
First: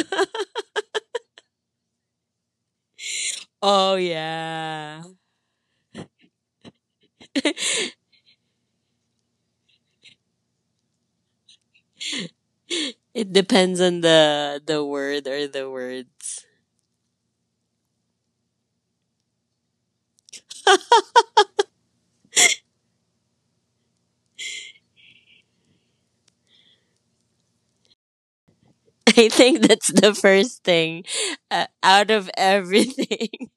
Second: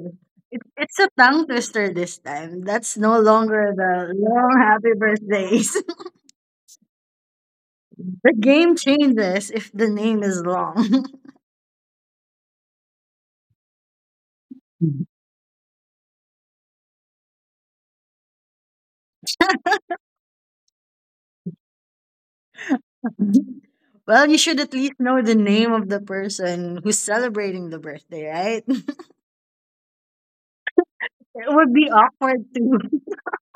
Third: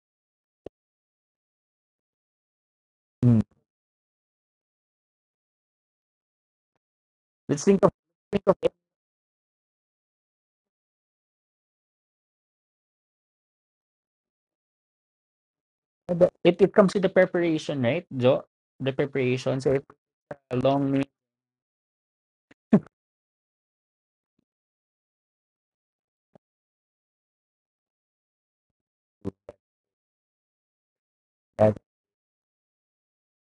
Speaker 3: It, it's a tongue twister this time. That's no
Speaker 2: Mm.
Speaker 3: longer
Speaker 1: Oh,
Speaker 3: the long happy
Speaker 1: yeah.
Speaker 3: birthdays.
Speaker 2: Let's think of
Speaker 3: The
Speaker 2: think of it.
Speaker 3: game changes if the name is long.
Speaker 1: It depends on the word or the words.
Speaker 2: It comes with the preparation, right, Jo? The preparation. So if a long
Speaker 3: Well, you should at least know the name of the person who's celebrating the birthday, right? It
Speaker 1: I think that's the first thing
Speaker 3: would
Speaker 2: name.
Speaker 3: be
Speaker 1: out of
Speaker 3: awkward to
Speaker 1: everything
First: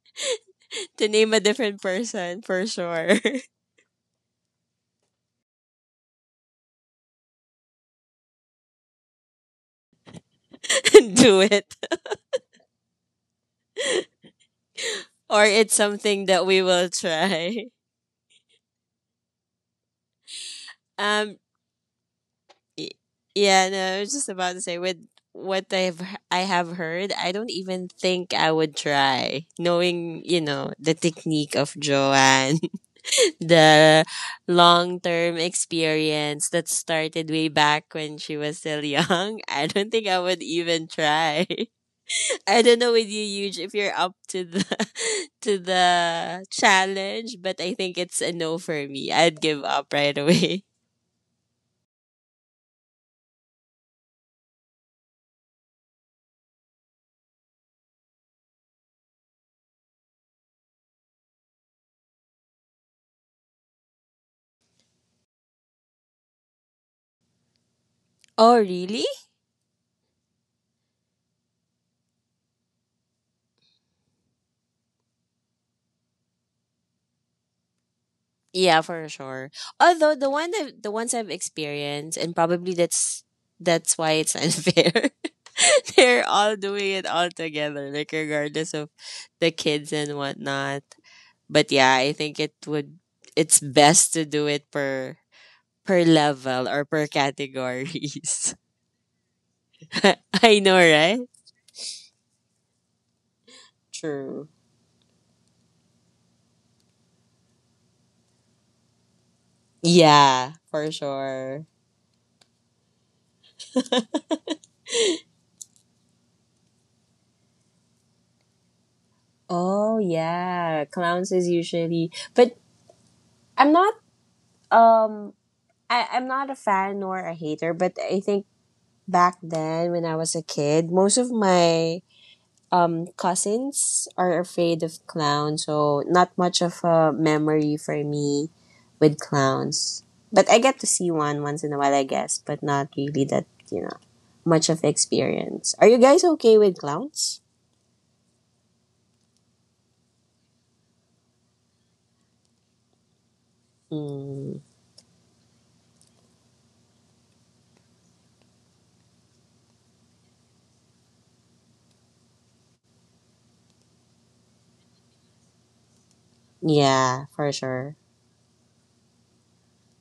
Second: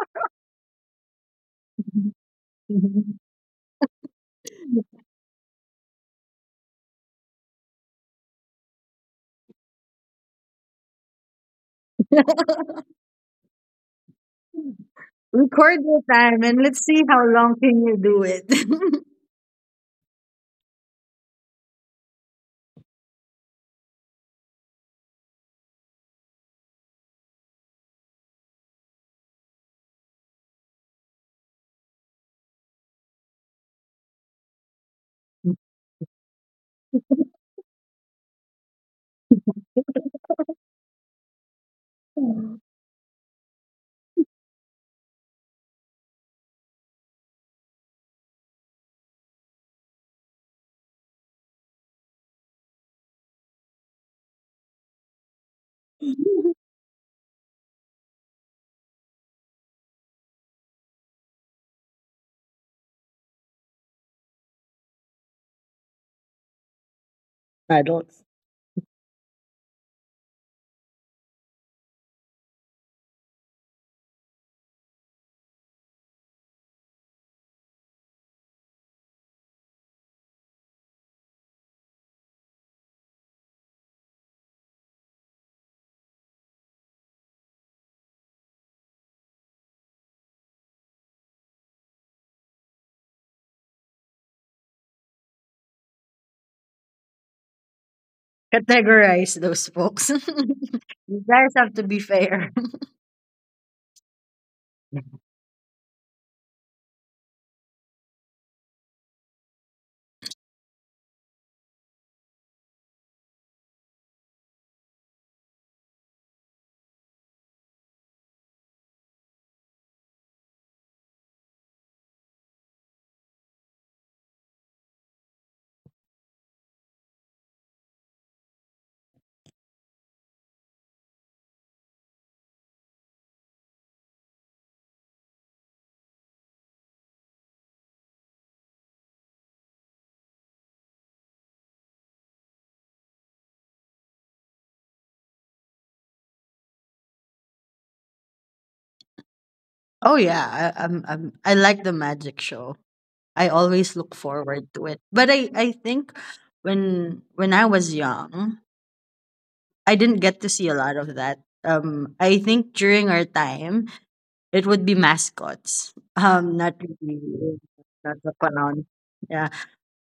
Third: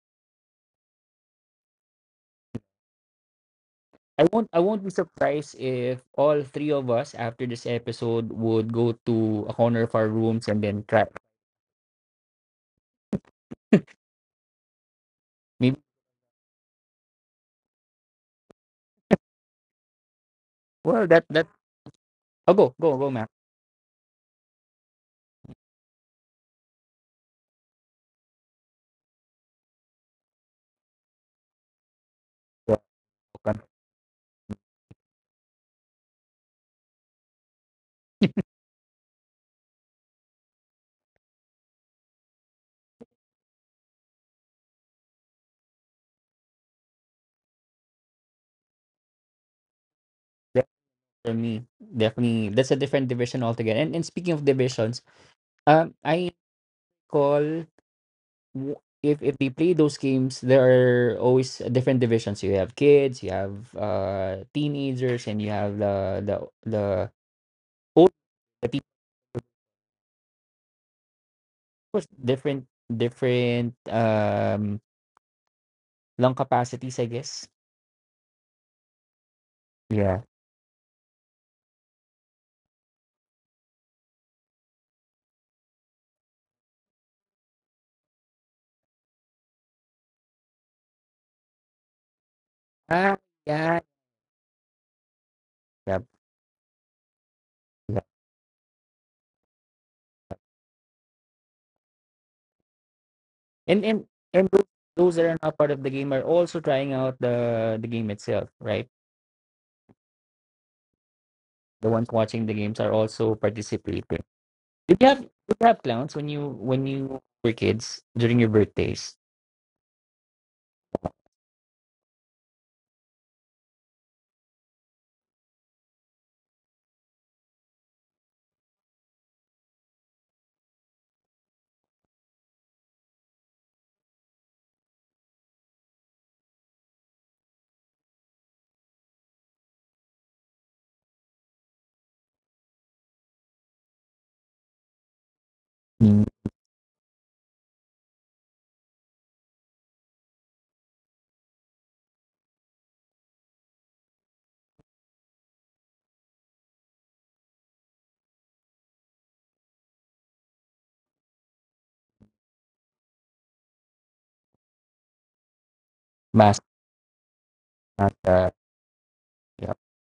Speaker 1: to name a different person for sure.
Speaker 2: I won't be surprised if all three of us after this episode would go to a corner of our rooms and then try.
Speaker 1: Do it or it's
Speaker 2: Maybe.
Speaker 3: record your
Speaker 1: something
Speaker 3: time
Speaker 1: that
Speaker 3: and
Speaker 1: we
Speaker 3: let's
Speaker 1: will
Speaker 3: see how long
Speaker 1: try.
Speaker 3: can you do it.
Speaker 2: Well that
Speaker 1: Um
Speaker 2: that Oh, go,
Speaker 1: Y-
Speaker 2: go, go, Mac.
Speaker 1: Yeah, no, I was just about to say with what I've h- I have heard, I don't even think I would try. Knowing, you know, the technique of Joanne,
Speaker 2: Go, go. Go.
Speaker 1: the long-term experience that started way back when she was still young, I don't think I would even try. I don't know with you, Huge, if you're up to the to the challenge, but I think it's a no for me. I'd give up right away.
Speaker 2: That- For me, definitely that's a different division altogether. And speaking of divisions, um I call if we play those games, there are always different divisions. You have kids, you have teenagers, and you have the the
Speaker 3: I don't
Speaker 2: old
Speaker 1: Oh,
Speaker 2: the people.
Speaker 1: really?
Speaker 2: Of course, different different lung capacities, I guess.
Speaker 1: Yeah, for sure. Although
Speaker 2: Yeah.
Speaker 1: the one that the ones I've experienced, and probably that's why it's unfair. They're all doing it all together, like regardless of the kids and whatnot. But yeah, I think it would
Speaker 2: Ah,
Speaker 1: it's
Speaker 2: yeah.
Speaker 1: best to do it per per
Speaker 2: Yep.
Speaker 1: level or per
Speaker 2: Yep.
Speaker 1: categories.
Speaker 3: categorize those folks.
Speaker 1: I know, right?
Speaker 3: You guys have to be fair.
Speaker 2: And and
Speaker 1: True.
Speaker 2: and those that are not part of the game are also trying out the game itself, right?
Speaker 1: Yeah, for sure.
Speaker 2: The ones watching the games are also participating. Did you have clowns when you were kids during your birthdays?
Speaker 1: Oh yeah, clowns is usually, but I'm not um I, I'm not a fan nor a hater, but I think back then when I was a kid, most of my cousins are afraid of clowns, so not much of a memory for me with clowns. But I get to see one once in a while, I guess, but not really that, you know, much of experience. Are you
Speaker 2: Mm.
Speaker 1: guys okay with clowns?
Speaker 3: Oh yeah, I, I'm I like the magic show. I always look
Speaker 1: Mm,
Speaker 3: forward to it. But I think when I was young, I didn't get to see a lot of that. I think during our time, it would be mascots.
Speaker 2: Mask.
Speaker 3: Not
Speaker 1: yeah, for
Speaker 3: really,
Speaker 1: sure.
Speaker 2: Not,
Speaker 3: not the clown. Yeah,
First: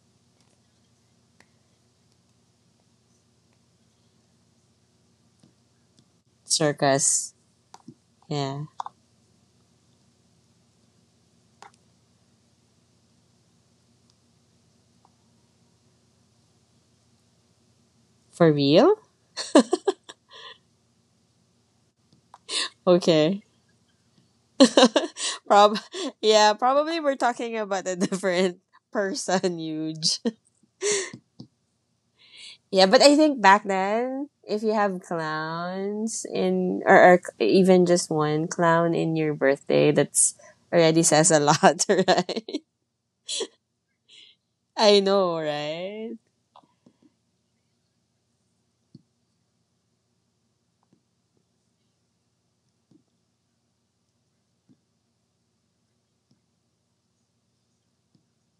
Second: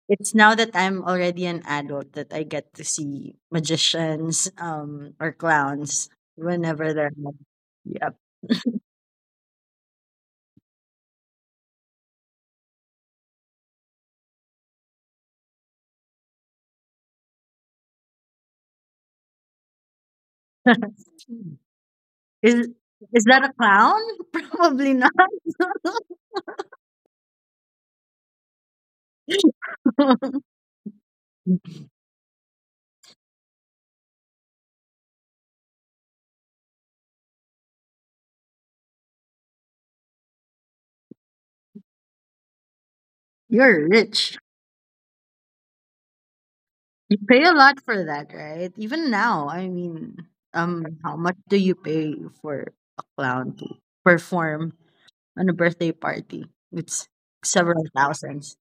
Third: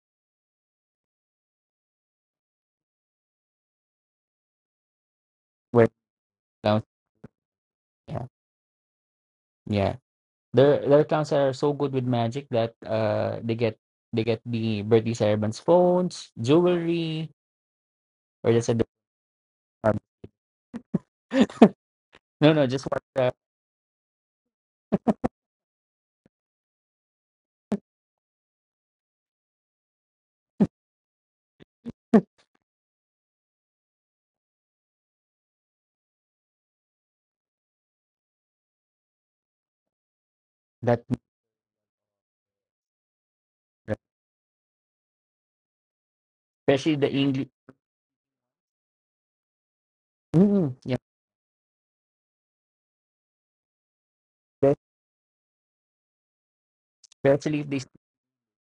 Speaker 3: it's now that I'm already an adult that I get to see magicians, or
Speaker 2: when
Speaker 3: clowns
Speaker 2: clowns.
Speaker 3: whenever they're.
Speaker 1: Circus.
Speaker 3: Yep.
Speaker 2: Yeah,
Speaker 1: Yeah.
Speaker 2: yeah. There are clowns that are so good with magic that they get the birthday servants phones, jewelry,
Speaker 1: For
Speaker 2: or just a.
Speaker 1: real?
Speaker 2: No, no,
Speaker 3: is
Speaker 2: just what
Speaker 3: is
Speaker 1: Okay.
Speaker 3: that a clown? Probably not.
Speaker 1: Prob yeah, probably we're talking about a different person, huge. Yeah, but I think back then, if you have clowns in or even just one clown in your birthday, that's already
Speaker 2: that,
Speaker 1: says a lot, right?
Speaker 3: You're rich.
Speaker 1: I know, right?
Speaker 2: especially the
Speaker 3: You pay
Speaker 2: English.
Speaker 3: a lot for that, right? Even now, I mean,
Speaker 2: Mm, yeah,
Speaker 3: how much do you pay for a clown to perform
Speaker 2: spe-
Speaker 3: on a birthday party? It's
Speaker 2: especially if they
Speaker 3: several
Speaker 2: speak.
Speaker 3: thousands.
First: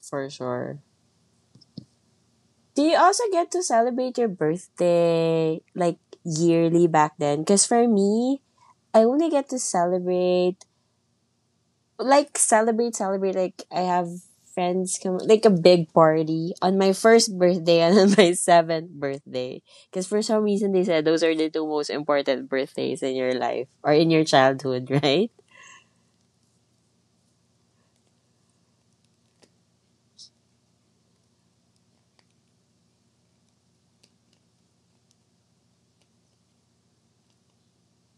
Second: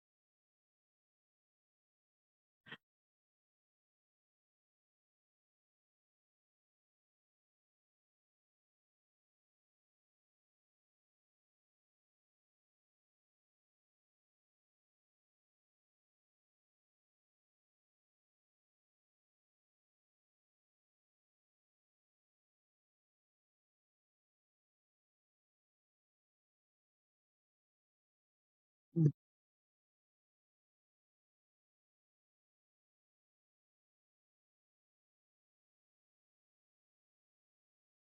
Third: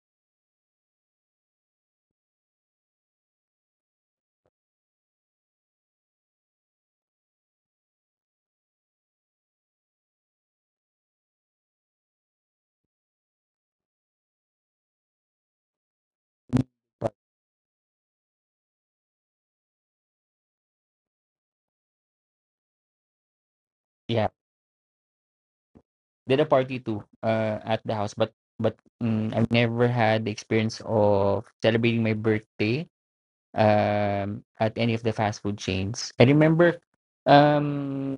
Speaker 1: For sure. Do you also get to celebrate your birthday like yearly back then? Because for me, I only get to celebrate like celebrate, celebrate. Like I have friends come, like a big party on my
Speaker 2: Par-
Speaker 1: first birthday and on my seventh birthday. Because for some reason they said those are the two most important birthdays in your life or in your
Speaker 2: Yeah,
Speaker 1: childhood, right?
Speaker 2: did a party too at the house, but
Speaker 3: Mm.
Speaker 2: I've never had the experience of celebrating my birthday at any of the fast food chains. I remember um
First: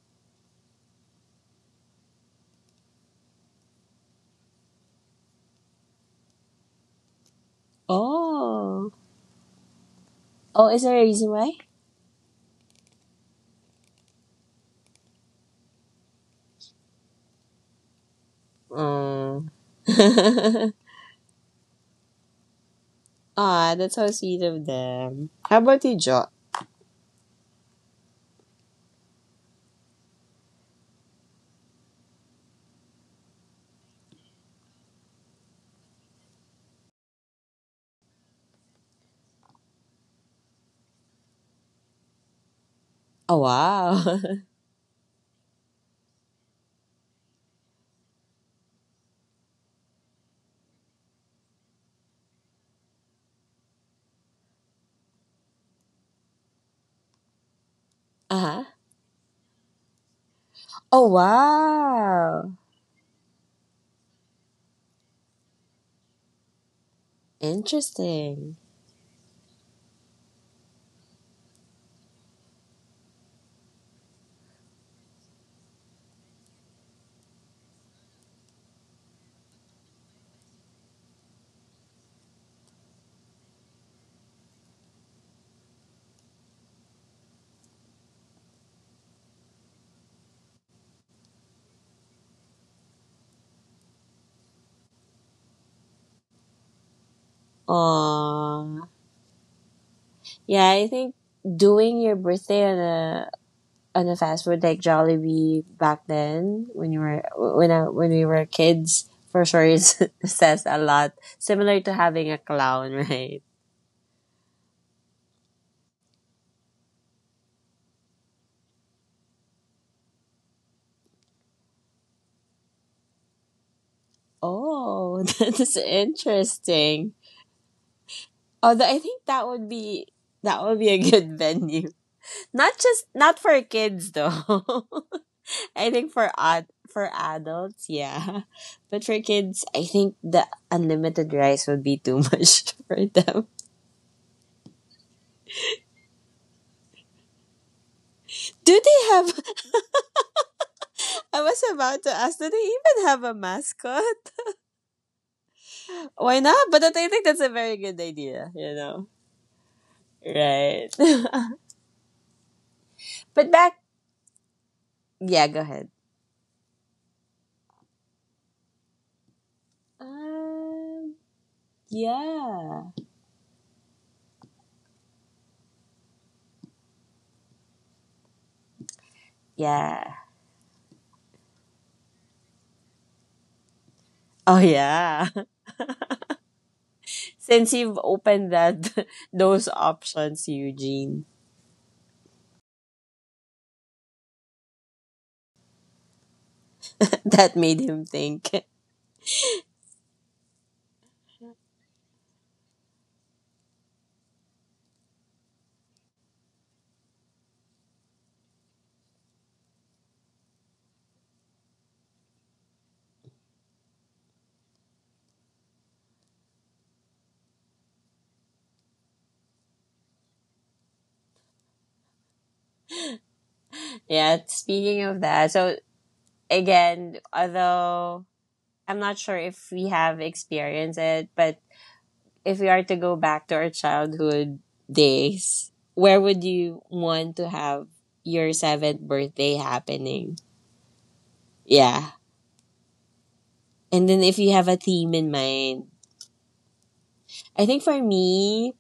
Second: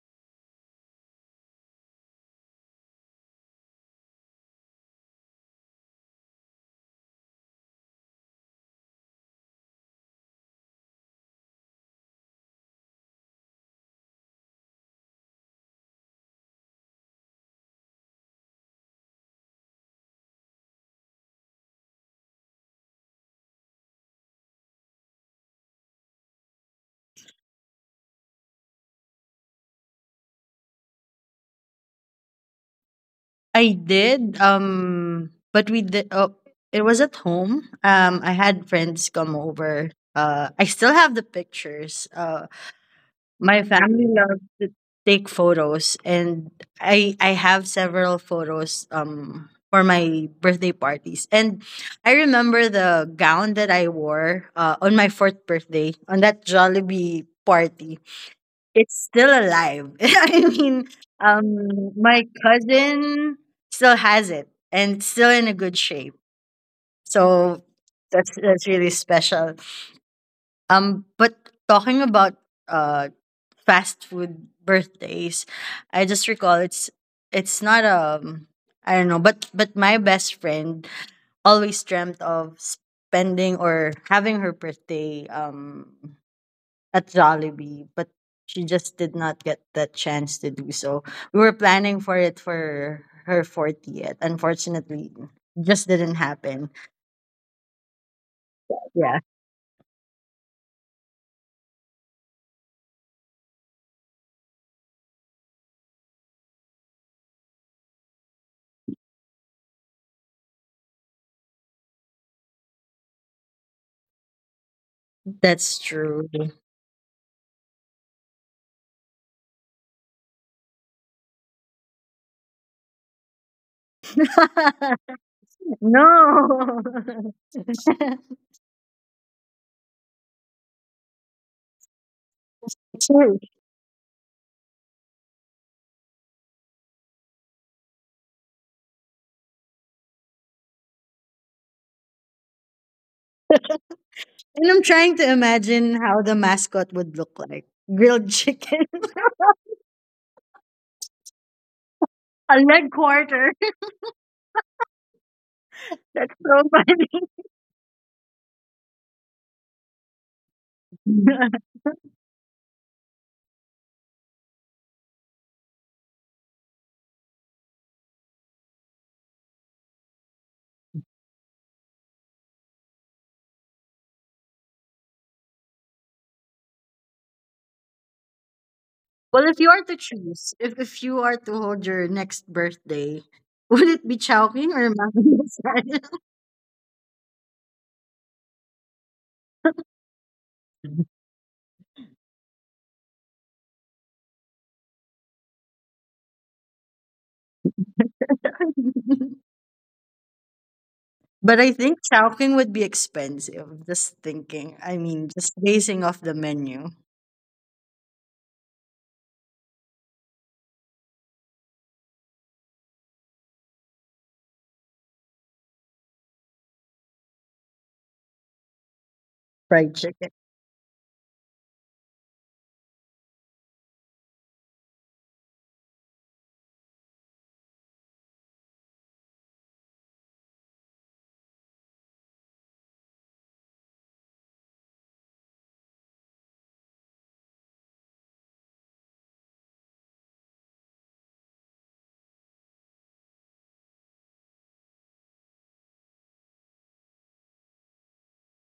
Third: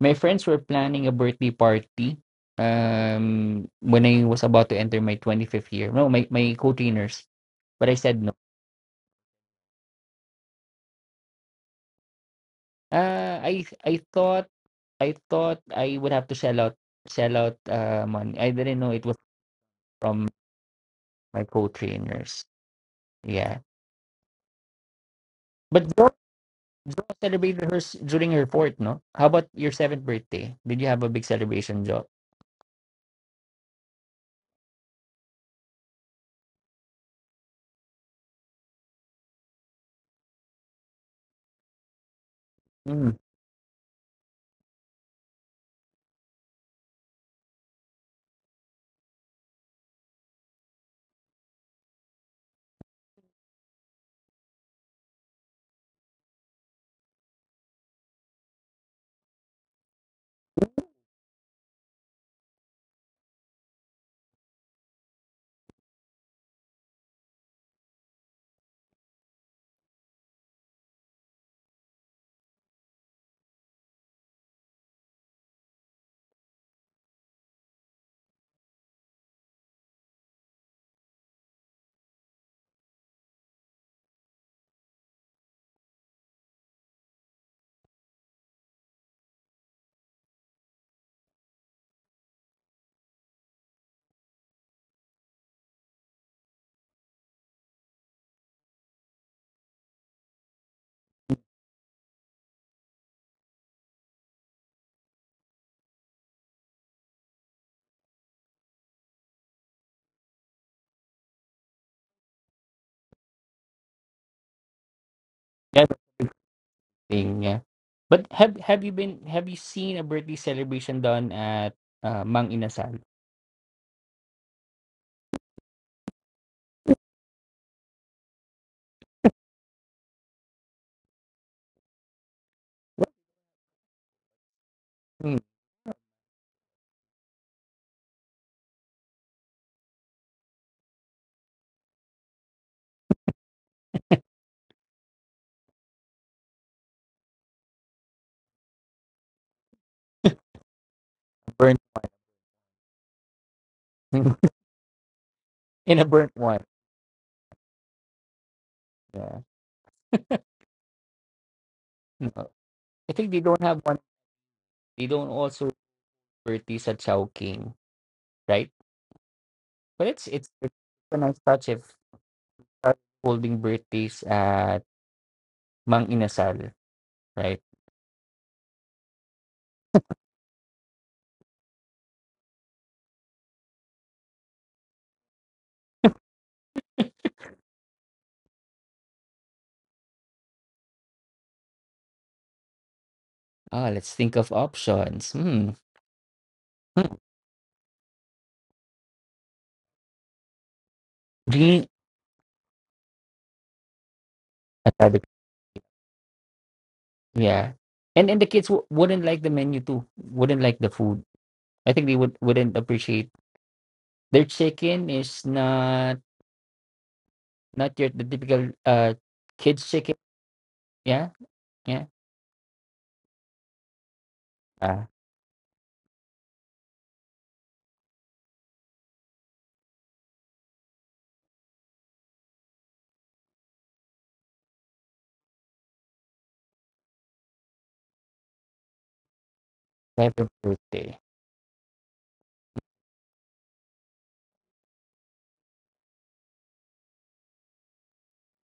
Speaker 2: my friends were planning a birthday party when I was about to enter my 25th year. No, my co-trainers, but I said no.
Speaker 1: Oh, oh, is there a reason why?
Speaker 2: Uh, I I thought I thought I would have to shell out money. I didn't know it was
Speaker 1: Mm.
Speaker 2: from my co-trainers. Yeah.
Speaker 1: Ah, that's so sweet of them. How about you,
Speaker 2: But Jo,
Speaker 1: Jo?
Speaker 2: Jo celebrated hers during her fourth, no? How about your seventh birthday? Did you have a big celebration, Jo?
Speaker 3: I did, but we did. Oh, it was at home. I had friends come over. I still have the pictures.
Speaker 2: Mm,
Speaker 1: Oh
Speaker 3: My
Speaker 1: wow.
Speaker 3: family
Speaker 1: Uh
Speaker 3: loves to take photos, and I have several photos for my birthday parties. And I remember the gown that I wore on my fourth birthday on that Jollibee party.
Speaker 1: huh.
Speaker 3: It's still alive. I mean,
Speaker 1: Oh
Speaker 3: my
Speaker 1: wow.
Speaker 3: cousin still has it and still in a good shape. So
Speaker 1: Interesting.
Speaker 3: that's really special. But talking about uh fast food birthdays. I just recall it's not I don't know, but my best friend always dreamt of spending or having her birthday at Jollibee, but she just did not get that chance to do so. We were planning for it for her 40th. Unfortunately, just didn't happen.
Speaker 1: Aww.
Speaker 3: Yeah,
Speaker 1: Yeah, I think doing your birthday on a fast food like Jollibee back then when you were when I, when we were kids for sure is, says a lot. Similar to having a clown, right?
Speaker 3: that's
Speaker 2: that's a
Speaker 3: true.
Speaker 2: thing, yeah. But have you seen a birthday celebration done at Mang Inasal?
Speaker 1: Oh, that's
Speaker 3: No.
Speaker 1: interesting. Although I think that would be a good venue. Not just not
Speaker 3: True.
Speaker 1: for kids though.
Speaker 2: Mm,
Speaker 1: I think for ad, for adults, yeah. But for kids, I think the unlimited rice would be too much for them.
Speaker 3: And I'm trying to imagine how the mascot would look like. Grilled
Speaker 1: Do
Speaker 3: chicken.
Speaker 1: they have? I was
Speaker 2: burnt
Speaker 1: about to ask, do
Speaker 3: A
Speaker 1: they
Speaker 3: leg
Speaker 1: even have a
Speaker 3: quarter.
Speaker 1: mascot?
Speaker 2: in a
Speaker 3: That's
Speaker 2: burnt
Speaker 1: Why not?
Speaker 2: one.
Speaker 3: so
Speaker 1: But I
Speaker 3: funny.
Speaker 1: think that's a very good idea, you know?
Speaker 2: Yeah.
Speaker 1: Right.
Speaker 2: No. I think they
Speaker 1: But
Speaker 2: don't
Speaker 1: back.
Speaker 2: have one. They don't
Speaker 1: Yeah, go
Speaker 2: also
Speaker 1: ahead.
Speaker 2: birthdays at Chowking. Right? But it's
Speaker 1: Um,
Speaker 2: a nice touch if
Speaker 1: yeah.
Speaker 2: start holding birthdays at Mang Inasal, right?
Speaker 3: Well, if you are to
Speaker 1: Yeah.
Speaker 3: choose, if you are to hold your next birthday, would it be
Speaker 1: Oh,
Speaker 3: Chowking or
Speaker 1: yeah.
Speaker 3: Mountainside?
Speaker 1: Since you've opened that, those options, Eugene,
Speaker 2: Oh, let's think of options. Hmm. Hmm.
Speaker 1: that made him think.
Speaker 3: But I
Speaker 2: Bringing
Speaker 3: think Chowking would be expensive. Just thinking. I
Speaker 2: another-
Speaker 3: mean, just basing off the menu.
Speaker 2: yeah, and the kids wouldn't like the menu too. Wouldn't like the food. I think they would wouldn't appreciate. Their chicken is not your the typical kids
Speaker 3: Fried
Speaker 2: chicken.
Speaker 3: chicken.
Speaker 2: Yeah, yeah.
Speaker 1: Yeah, speaking
Speaker 2: Ah,
Speaker 1: of that, so again, although I'm not sure if we have experienced it, but if we are to go back to our childhood days, where would you want to have your seventh birthday happening?
Speaker 2: Happy birthday,
Speaker 1: Yeah. And then if you have a theme in mind, I think for me,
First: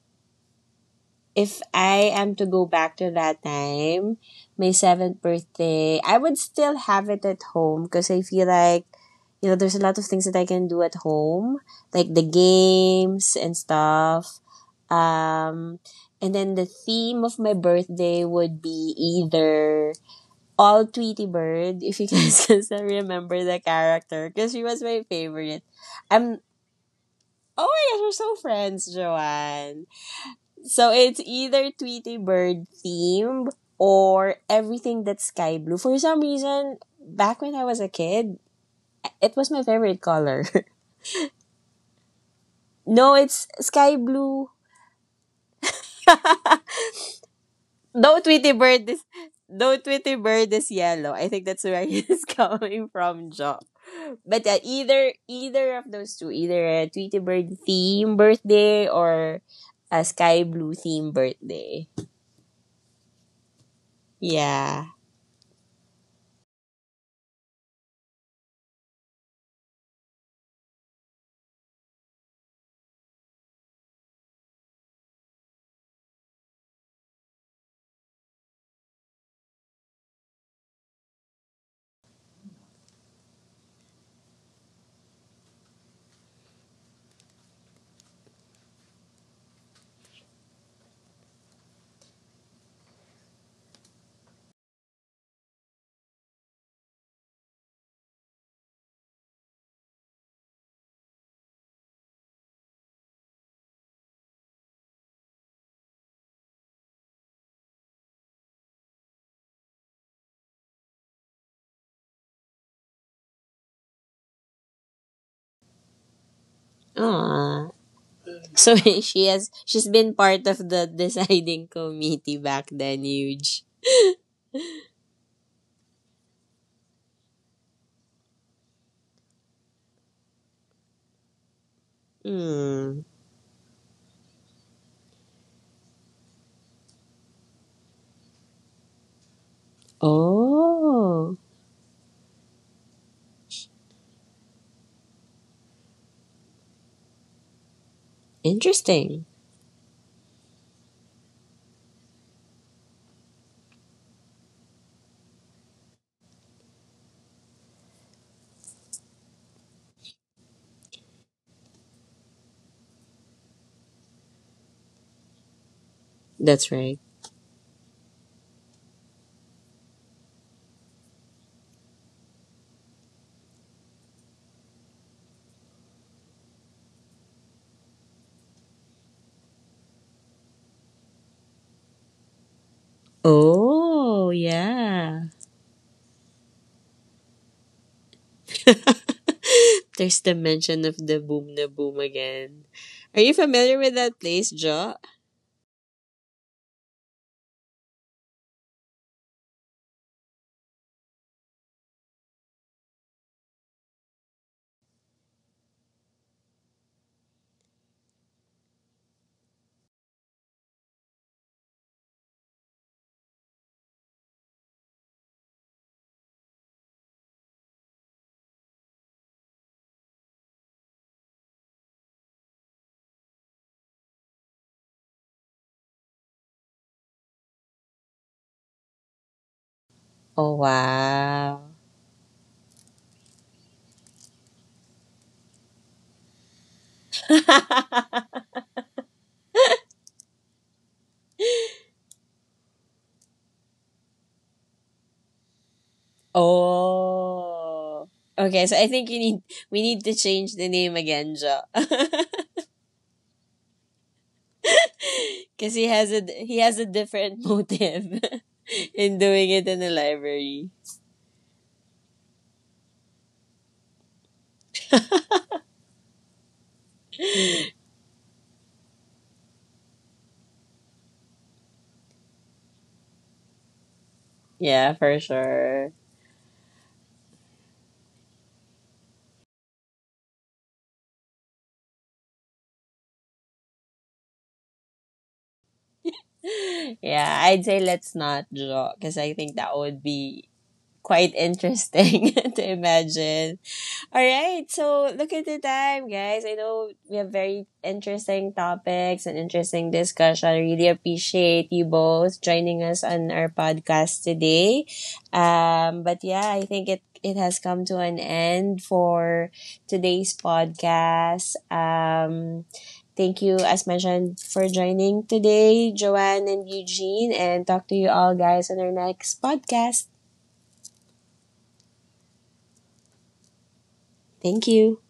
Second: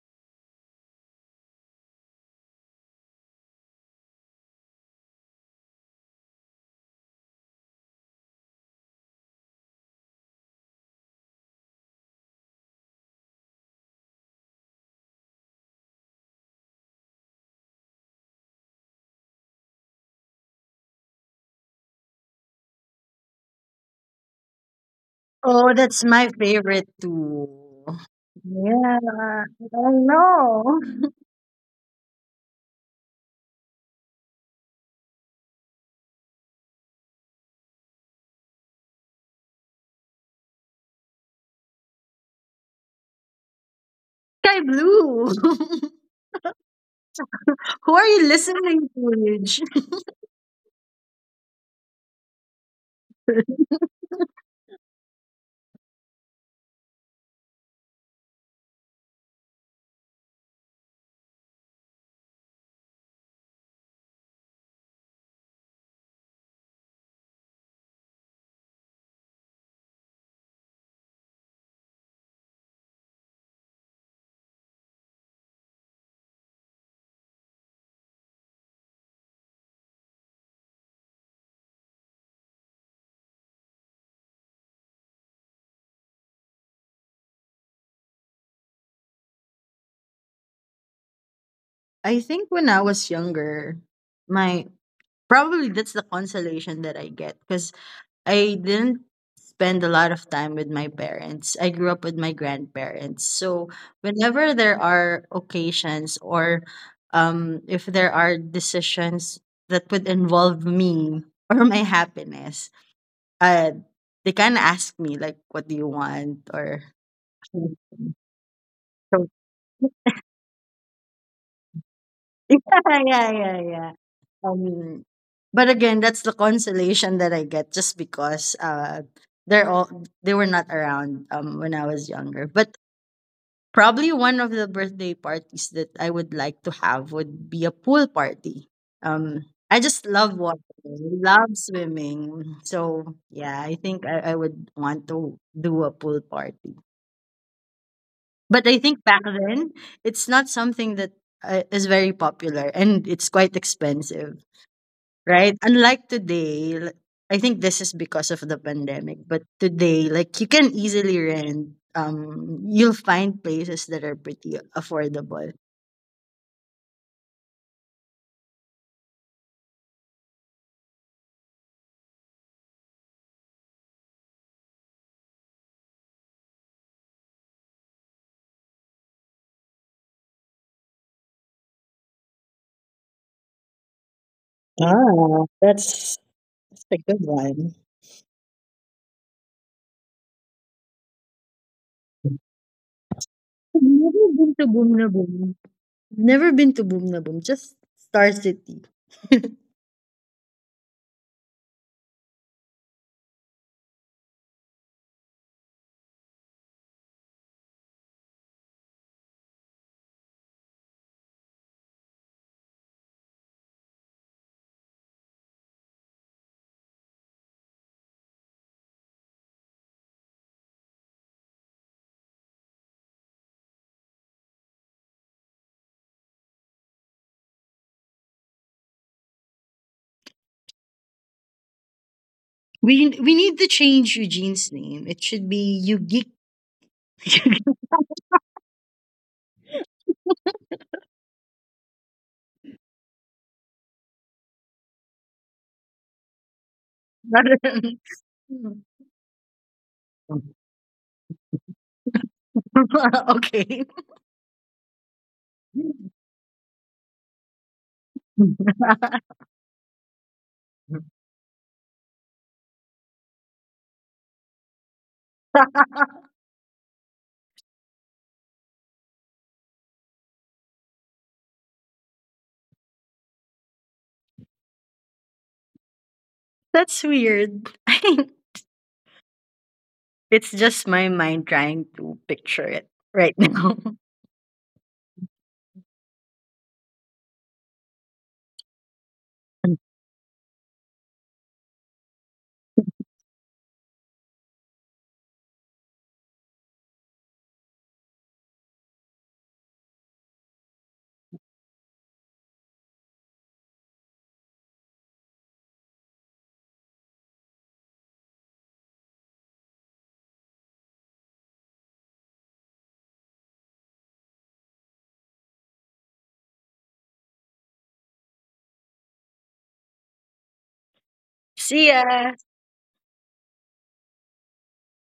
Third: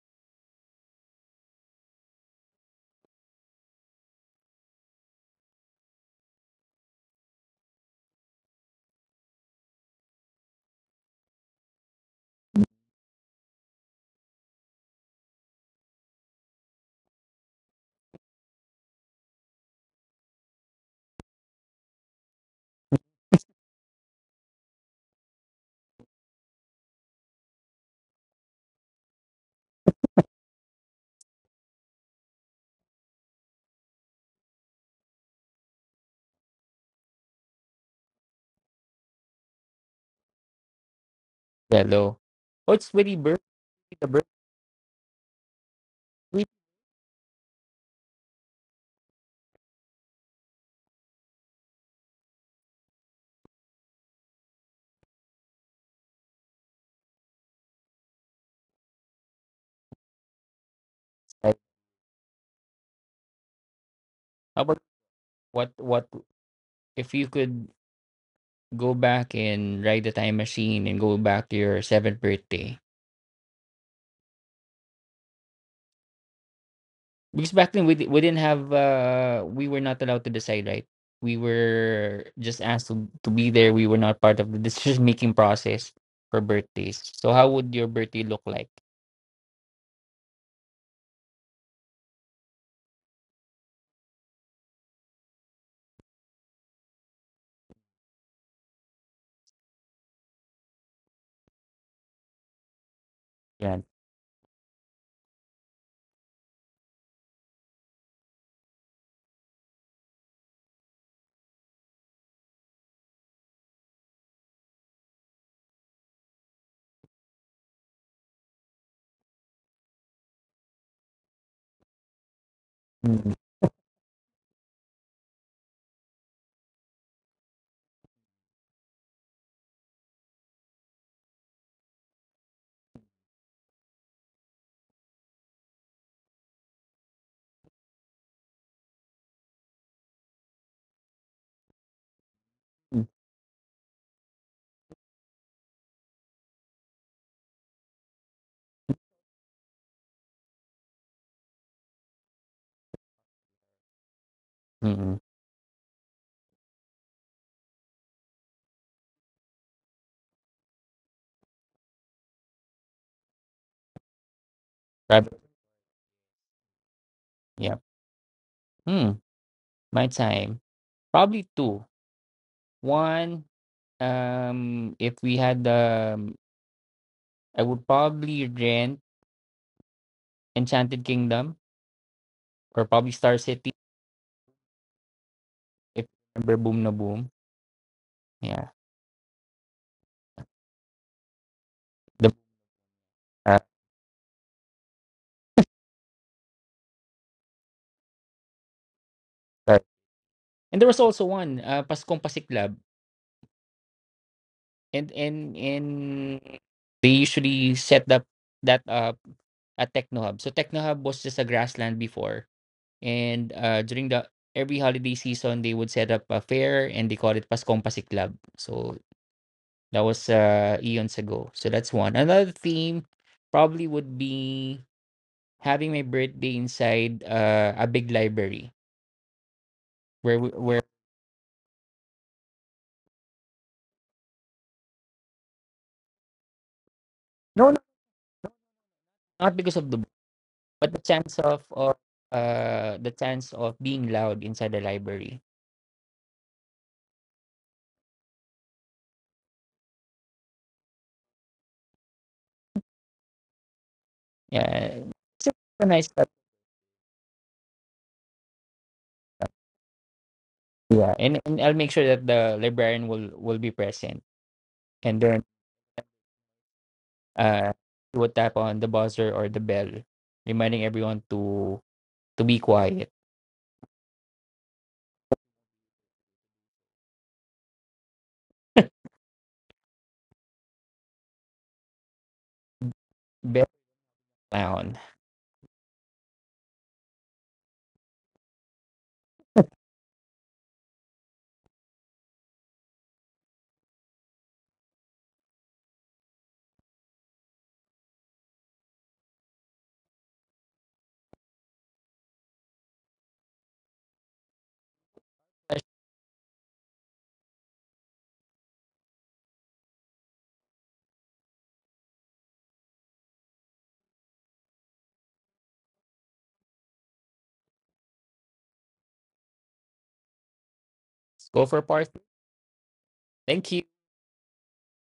Speaker 1: if I am to go back to that time, my seventh birthday, I would still have it at home because I feel like, you know, there's a lot of things that I can do at home, like the games and stuff. Um, and then the theme of my birthday would be either all Tweety Bird, if you guys can still remember the character, because she was my favorite.
Speaker 3: Oh, that's my
Speaker 1: I'm,
Speaker 3: favorite too.
Speaker 1: oh my gosh, we're so friends,
Speaker 3: Yeah,
Speaker 1: Joanne.
Speaker 3: I know.
Speaker 1: So it's either Tweety Bird themed or everything that's sky blue. For some reason, back when I was a kid, it was my favorite color.
Speaker 2: hello. Oh, it's
Speaker 1: No,
Speaker 2: really birthday.
Speaker 1: it's sky
Speaker 2: The
Speaker 1: blue.
Speaker 3: Sky Blue.
Speaker 2: birthday.
Speaker 3: Who are
Speaker 1: No
Speaker 3: you
Speaker 1: Tweety Bird
Speaker 3: listening
Speaker 1: is
Speaker 3: to, Ridge?
Speaker 1: no Tweety Bird is yellow. I think that's where it's coming from, Jo. But either either of those two, either a Tweety Bird theme birthday or a sky blue theme
Speaker 2: Side.
Speaker 1: birthday.
Speaker 2: How about
Speaker 1: Yeah.
Speaker 2: what if you could go back and ride the time machine and go back to your seventh birthday? Because back then we didn't have we were not allowed to decide, right? We were just asked to be there. We were not part of the decision making process for birthdays. So how would your birthday look like?
Speaker 3: I think when I was younger, my probably that's the consolation that I get because I didn't spend a lot of time with my parents. I grew up with my grandparents. So
Speaker 2: Yeah.
Speaker 3: whenever there are occasions or if there are decisions that would involve me or my happiness, uh, they kind of ask me like, "What do you want?" or
Speaker 1: Aww. So she has she's been part of the deciding committee
Speaker 3: Yeah,
Speaker 1: back then,
Speaker 3: yeah,
Speaker 2: Mm.
Speaker 3: yeah,
Speaker 1: huge.
Speaker 3: yeah. Um, but again, that's the consolation that I get just because they're all they were not around when I was younger. But
Speaker 1: Hmm.
Speaker 3: probably one of the birthday parties that I would like to have would be a pool party. Um I just love water,
Speaker 1: Oh,
Speaker 3: love swimming.
Speaker 2: Mm.
Speaker 3: So yeah, I think I would want to do a pool party. But I think back
Speaker 1: interesting.
Speaker 3: then it's not something that is very popular and it's quite expensive.
Speaker 2: mm,
Speaker 3: Right? Unlike today, l- I think this is because of the pandemic, but today, like you can easily rent. You'll find places that are pretty
Speaker 2: Prob-
Speaker 3: affordable.
Speaker 1: That's right.
Speaker 2: Yeah. Hmm. My time. Probably two. One, if we had, I would probably rent Enchanted Kingdom or probably Star City.
Speaker 1: Oh, yeah.
Speaker 3: Ah,
Speaker 2: If you remember Boom
Speaker 3: that's
Speaker 2: na
Speaker 3: a good
Speaker 2: Boom.
Speaker 3: one.
Speaker 2: Yeah.
Speaker 1: There's the mention of the boom na boom
Speaker 2: The
Speaker 1: again. Are you
Speaker 2: uh,
Speaker 1: familiar
Speaker 3: I've
Speaker 1: with that
Speaker 3: never
Speaker 1: place,
Speaker 3: been to Boom
Speaker 1: Jo?
Speaker 3: na Boom. Never been to Boom na Boom. Just Star City.
Speaker 2: Sorry. And there was also one, Paskong Pasiklab. And they usually set up that up at Techno Hub. So Techno Hub was just a grassland before. And during the every holiday season they would set up a fair and they call it Paskong Pasiklab. So that was eons ago. So that's one. Another theme probably would be having my birthday inside a big library where
Speaker 1: Oh, wow.
Speaker 3: We need to change Eugene's name. It should be Yugeek.
Speaker 2: not because of the book, but the chance of being loud inside the library.
Speaker 1: Oh. Okay, so I think you need we need to change the name again, Jo.
Speaker 3: Okay.
Speaker 2: Yeah, it's
Speaker 1: Because
Speaker 2: a nice touch.
Speaker 1: he has a different motive in doing it in the library.
Speaker 2: Yeah, and I'll make sure that the librarian will be present, and then uh he will tap on the buzzer or the bell, reminding everyone to be quiet.
Speaker 1: Yeah, for sure.
Speaker 3: That's weird. I think it's just my mind trying to picture it right
Speaker 2: Bell
Speaker 3: now.
Speaker 2: down.
Speaker 1: Yeah, I'd say let's not draw because I think that would be quite interesting to imagine. All right, so look at the time, guys. I know we have very interesting topics and interesting discussion. I really appreciate you both joining us on our podcast today.
Speaker 2: Let's
Speaker 1: But yeah, I think it it has come to an end for today's podcast. Thank you, as mentioned, for joining today, Joanne and Eugene, and talk to you all, guys, on our next podcast.
Speaker 2: go for
Speaker 3: See ya.
Speaker 2: part. Thank you.
Speaker 1: Thank you.